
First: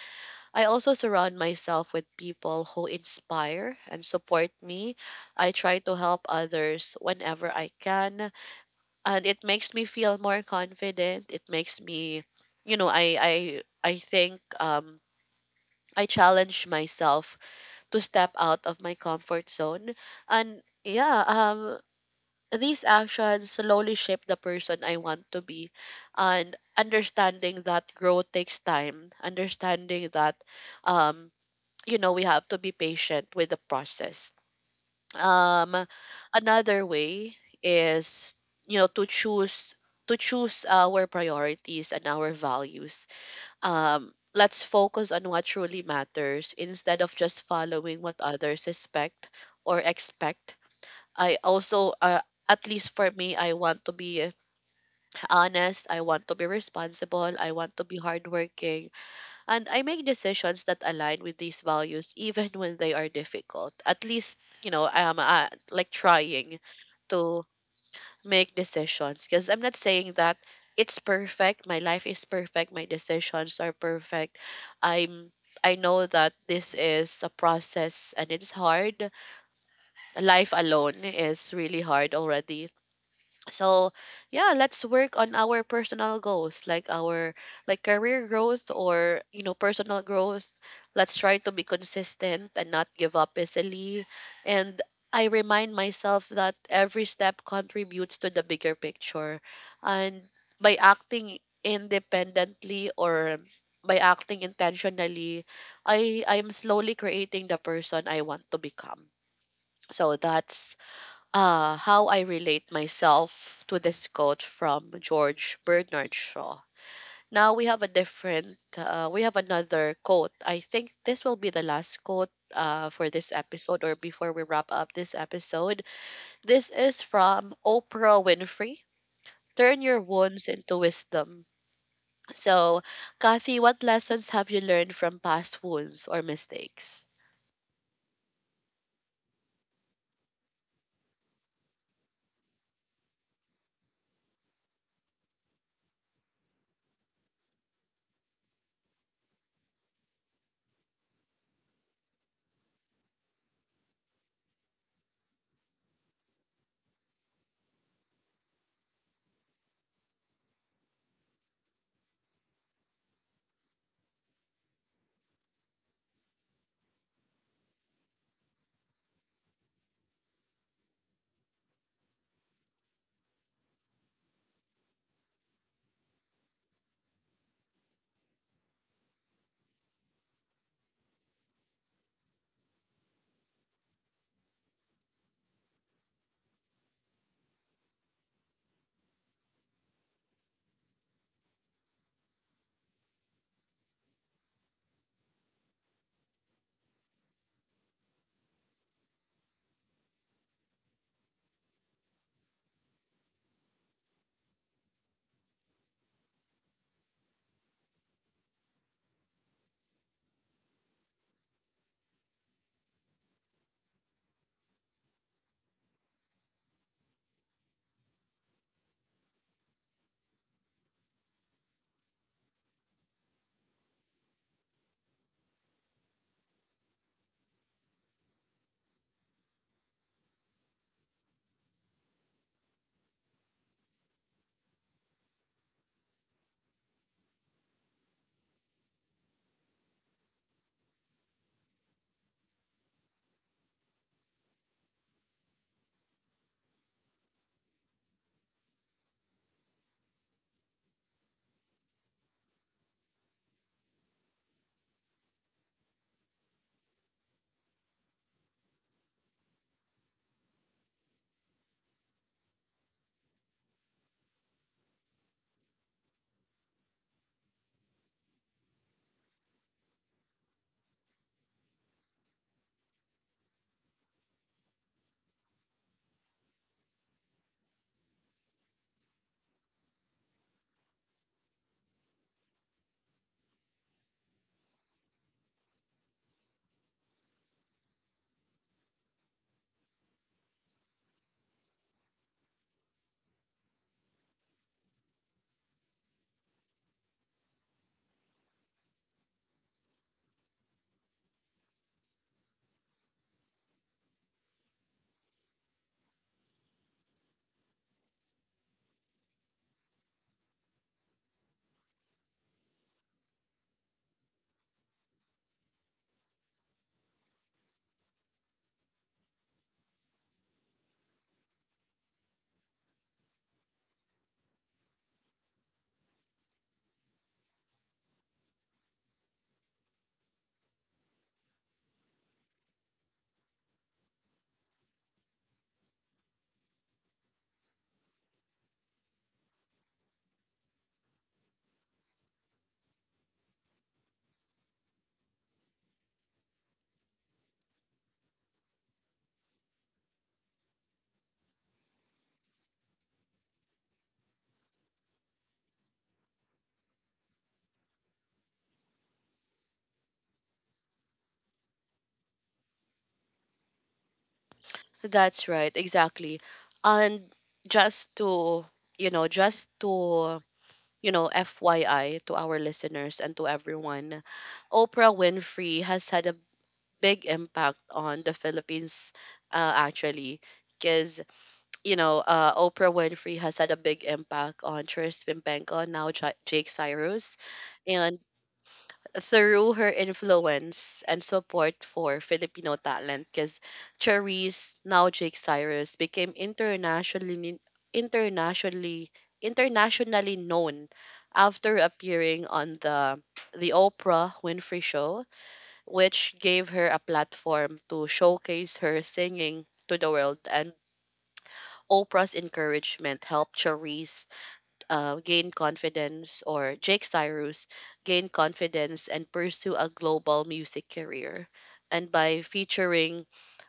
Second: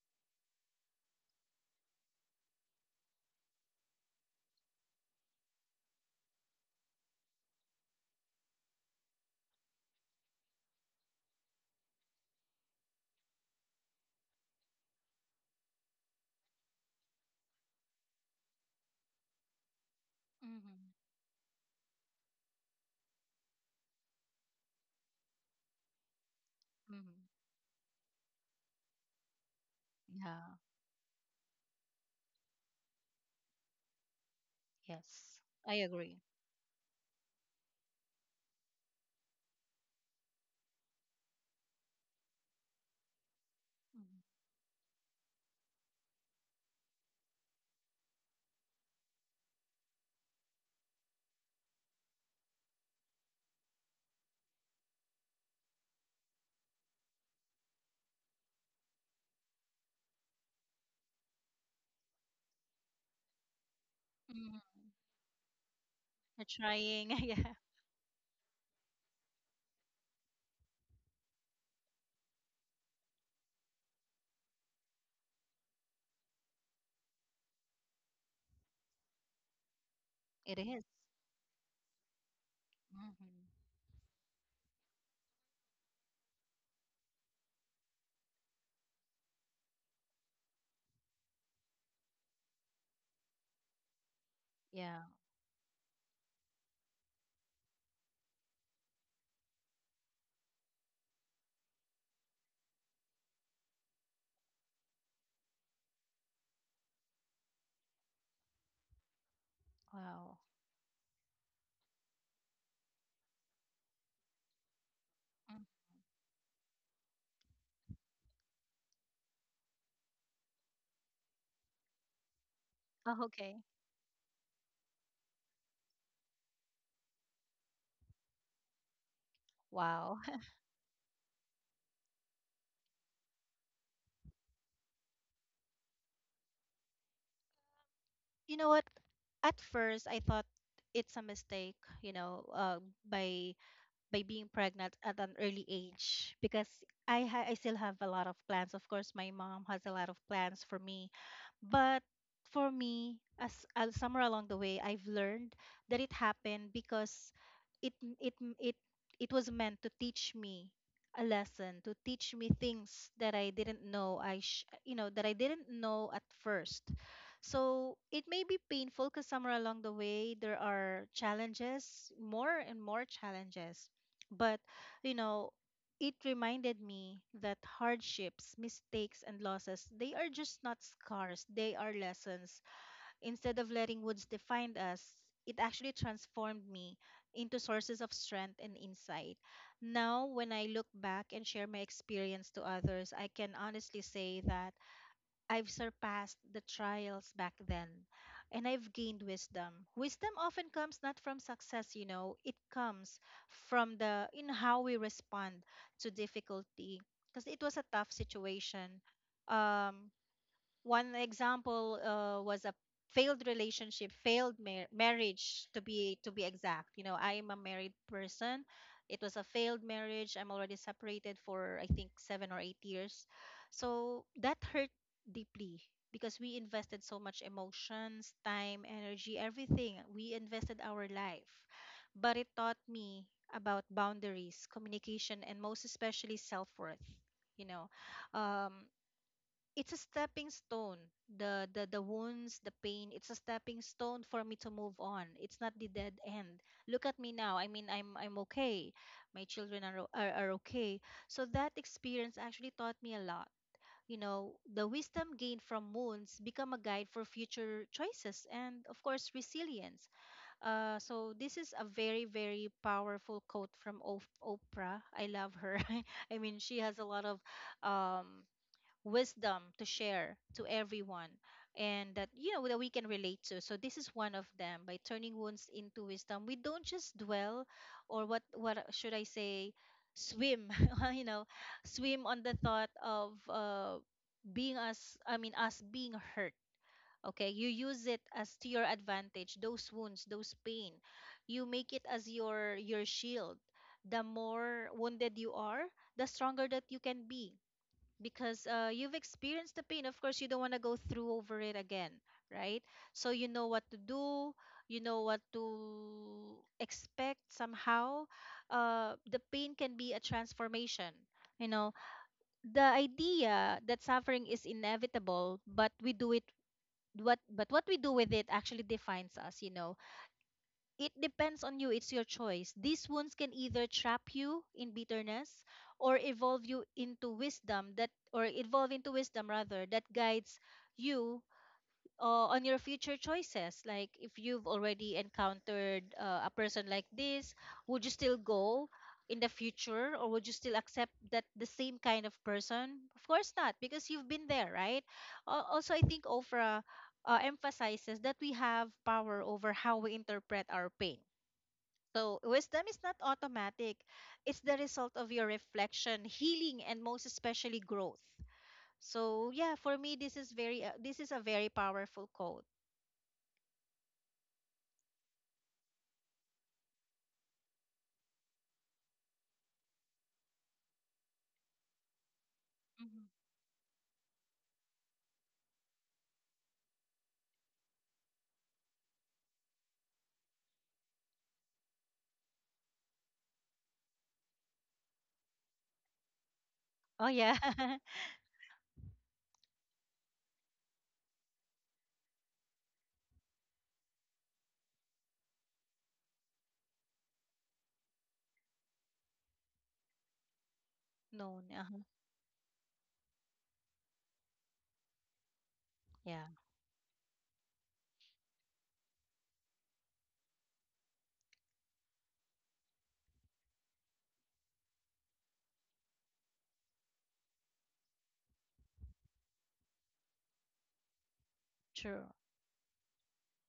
Speaker 1: I also surround myself with people who inspire and support me. I try to help others whenever I can, and it makes me feel more confident. It makes me, you know, I think um, I challenge myself to step out of my comfort zone, and
Speaker 2: Mm-hmm.
Speaker 1: yeah, um, these actions slowly shape the person I want to be. And
Speaker 2: Mm-hmm.
Speaker 1: understanding that growth takes time, understanding that,
Speaker 2: Yeah.
Speaker 1: um, you know, we have to be patient with the process.
Speaker 2: Yes.
Speaker 1: Um,
Speaker 2: I agree.
Speaker 1: another way is, you know, to choose our priorities and our values.
Speaker 2: Mm-hmm.
Speaker 1: Let's focus on what truly matters instead of just following what others expect. I also, at least for me, I want to be honest. I want to be responsible. I want to be hardworking. And I make decisions that align with these values, even when they are difficult. At least, you know,
Speaker 2: Mm-hmm.
Speaker 1: I am like
Speaker 2: They're
Speaker 1: trying
Speaker 2: trying.
Speaker 1: to
Speaker 2: Yeah.
Speaker 1: make decisions, because I'm not saying that it's perfect. My life is perfect. My decisions are perfect. I'm I know that this is a process and it's hard. Life
Speaker 2: It is.
Speaker 1: alone is really hard already,
Speaker 2: Mm-hmm.
Speaker 1: so yeah, let's work on our personal goals, like our like career growth or you know personal growth. Let's try to be consistent and not give up easily, and
Speaker 2: Yeah.
Speaker 1: I remind myself that every step contributes to the bigger picture. And by acting independently or by acting intentionally, I'm slowly creating the person I want to become. So
Speaker 2: Wow.
Speaker 1: that's how I relate myself to this quote from George
Speaker 2: Mm.
Speaker 1: Bernard Shaw. Now we have a different, we have another quote. I think this will be the last quote for
Speaker 2: Oh,
Speaker 1: this
Speaker 2: okay.
Speaker 1: episode or before we wrap up this episode. This is from Oprah Winfrey. Turn your
Speaker 2: Wow.
Speaker 1: wounds into wisdom. So, Kathy, what lessons have you learned from past wounds or mistakes?
Speaker 2: You know what? At first, I thought it's a mistake, you know, by by being pregnant at an early age, because I still have a lot of plans. Of course, my mom has a lot of plans for me, but for me, as somewhere along the way, I've learned that it happened because it it it it was meant to teach me a lesson, to teach me things that I didn't know you know, that I didn't know at first. So it may be painful because somewhere along the way there are challenges, more and more challenges. But, you know, it reminded me that hardships, mistakes, and losses, they are just not scars, they are lessons. Instead of letting woods define us, it actually transformed me into sources of strength and insight. Now, when I look back and share my experience to others, I can honestly say that I've surpassed the trials back then, and I've gained wisdom. Wisdom often comes not from success, you know, it comes from the in how we respond to difficulty, because it was a tough situation. Um, One example was a failed relationship, failed marriage, to be exact. You know, I am a married person. It was a failed marriage. I'm already separated for I think 7 or 8 years. So that hurt deeply, because we invested so much: emotions, time, energy, everything. We invested our life. But it taught me about boundaries, communication, and most especially self-worth, you know. um, it's a stepping stone. The wounds, the pain, it's a stepping stone for me to move on. It's not the dead end. Look at me now. I mean, I'm okay. My children are are okay. So that experience actually taught me a lot. You know, the wisdom gained from wounds become a guide for future choices and of course resilience. So this is a very very powerful quote from Oprah. I love her. I mean, she has a lot of um wisdom to share to everyone, and that, you know, that we can relate to. So this is one of them. By turning wounds into wisdom, we don't just dwell, or what should I say, swim you know, swim on the thought of being us, I mean us being hurt. Okay, you use it as to your advantage, those wounds, those pain. You make it as your shield. The more wounded you are, the stronger that you can be, because you've experienced the pain. Of course, you don't want to go through over it again, right? So you know what to do, you know what to expect somehow. The pain can be a transformation. You know, the idea that suffering is inevitable, but we do it, what but what we do with it actually defines us, you know. It depends on you, it's your choice. These wounds can either trap you in bitterness or evolve you into wisdom that, or evolve into wisdom rather, that guides you on your future choices. Like, if you've already encountered a person like this, would you still go in the future, or would you still accept that the same kind of person? Of course not, because you've been there, right? Also, I think Ofra emphasizes that we have power over how we interpret our pain. So, wisdom is not automatic. It's the result of your reflection, healing, and most especially growth. So, yeah, for me this is very this is a very powerful quote.
Speaker 1: That's right, exactly. And just to, you know, FYI to our listeners
Speaker 2: Mm-hmm.
Speaker 1: and to everyone, Oprah Winfrey has had a big impact on the Philippines, actually. Because, you know, Oprah Winfrey has had a big impact on Tris Pimpenko, now Jake
Speaker 2: Oh
Speaker 1: Cyrus,
Speaker 2: yeah.
Speaker 1: and through her influence and support for Filipino talent, because Cherise, now Jake Cyrus, became internationally internationally known
Speaker 2: Known.
Speaker 1: after
Speaker 2: Uh-huh.
Speaker 1: appearing on the Oprah Winfrey show, which
Speaker 2: Yeah.
Speaker 1: gave her a platform to showcase her singing to the world. And Oprah's encouragement helped Cherise gain confidence, or Jake Cyrus gain confidence, and pursue a global music career. And
Speaker 2: True.
Speaker 1: by featuring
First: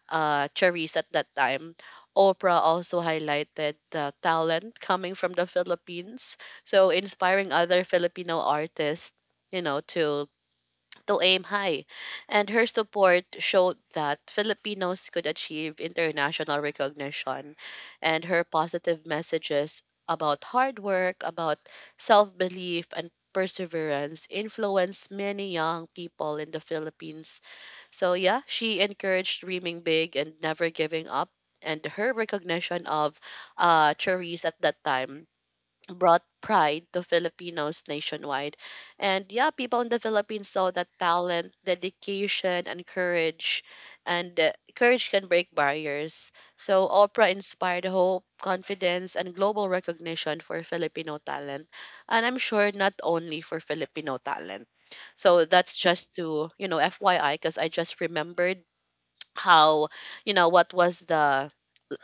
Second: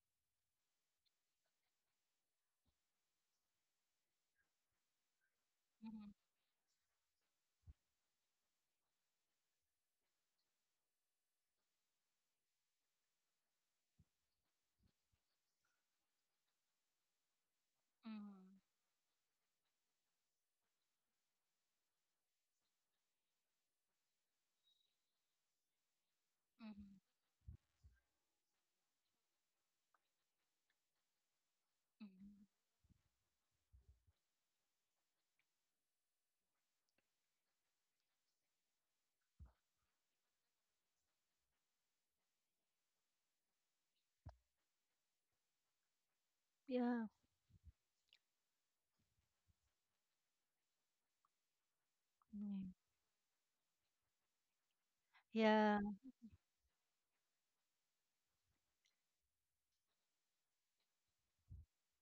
Speaker 1: Charisse at that time, Oprah also highlighted the talent coming from the
Speaker 2: Mm-hmm.
Speaker 1: Philippines, so inspiring other Filipino artists, you know, to aim high, and her support showed that Filipinos could achieve international recognition, and her positive messages about hard work, about self belief, and perseverance influenced many young people in the
Speaker 2: Mm-hmm.
Speaker 1: Philippines. So, yeah, she encouraged dreaming big and never giving up. And her
Speaker 2: Mm-hmm.
Speaker 1: recognition of Cherise at that time brought pride to Filipinos nationwide. And yeah, people in the Philippines saw that talent, dedication, and courage. And courage can break barriers. So
Speaker 2: Yeah.
Speaker 1: Oprah inspired hope, confidence, and global recognition for Filipino talent. And I'm sure
Speaker 2: Mm.
Speaker 1: not only for Filipino talent. So that's
Speaker 2: Yeah.
Speaker 1: just to, you know, FYI, because I just remembered how, you know, what was the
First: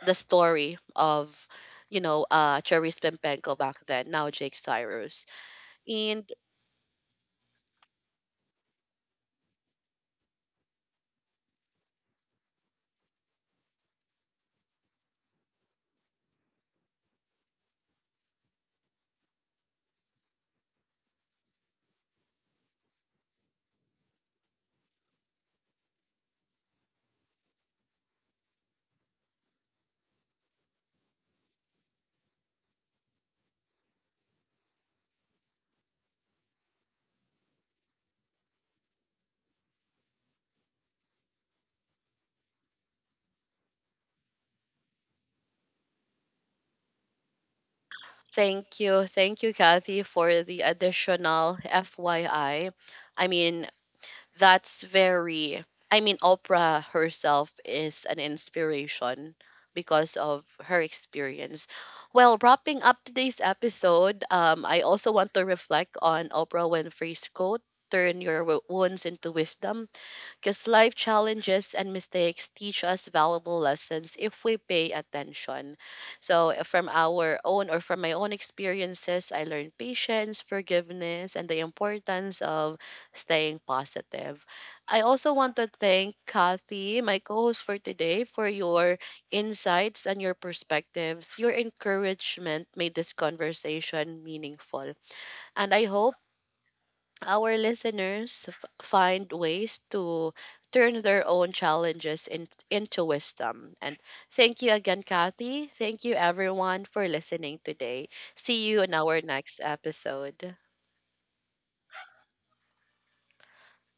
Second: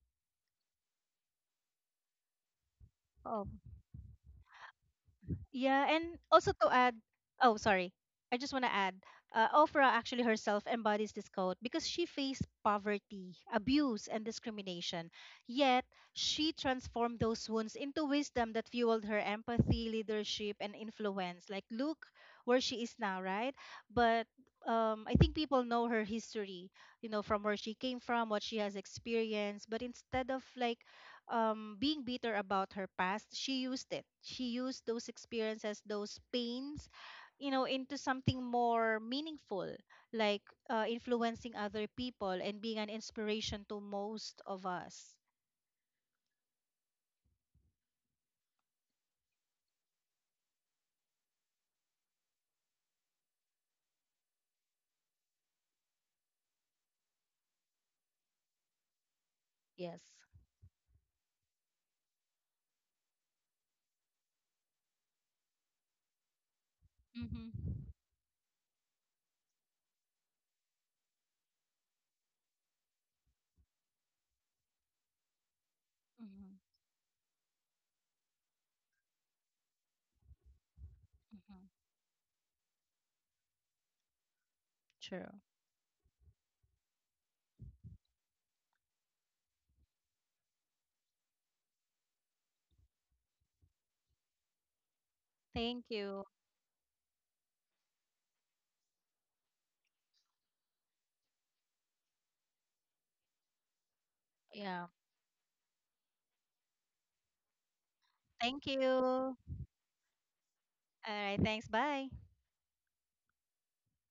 Speaker 1: story of you know uh, Cherry
Speaker 2: Oh.
Speaker 1: Spimpenko back then, now Jake Cyrus.
Speaker 2: Yeah, and
Speaker 1: And
Speaker 2: also to add, oh, sorry, I just want to add, Ofra actually herself embodies this code because she faced poverty, abuse, and discrimination. Yet, she transformed those wounds into wisdom that fueled her empathy, leadership, and influence. Like, look where she is now, right? But I think people know her history, you know, from where she came from, what she has experienced. But instead of like being bitter about her past, she used it. She used those experiences, those pains, you know, into something more meaningful, like influencing other people and being an inspiration to most of us.
Speaker 1: thank you, Kathy, for the additional FYI. I mean, that's very, I mean, Oprah herself is an inspiration
Speaker 2: Yes.
Speaker 1: because of her experience. Well, wrapping up today's episode, I also want to reflect on Oprah Winfrey's quote,
Speaker 2: Mm-hmm.
Speaker 1: turn your wounds into wisdom, because life challenges and mistakes teach us valuable lessons if we pay attention.
Speaker 2: Mm-hmm.
Speaker 1: So, from our own or from my own experiences, I learned patience, forgiveness, and the
Speaker 2: Mm-hmm.
Speaker 1: importance of staying positive. I also
Speaker 2: True.
Speaker 1: want to thank Kathy, my co host for today, for your insights and your perspectives. Your encouragement made this conversation meaningful. And
Speaker 2: Thank
Speaker 1: I hope
Speaker 2: you.
Speaker 1: our listeners find ways to turn their own challenges into wisdom. And thank you
Speaker 2: Yeah.
Speaker 1: again, Kathy. Thank you, everyone, for listening today.
Speaker 2: Thank
Speaker 1: See
Speaker 2: you.
Speaker 1: you in our
Speaker 2: All
Speaker 1: next episode.
Speaker 2: right. Thanks. Bye.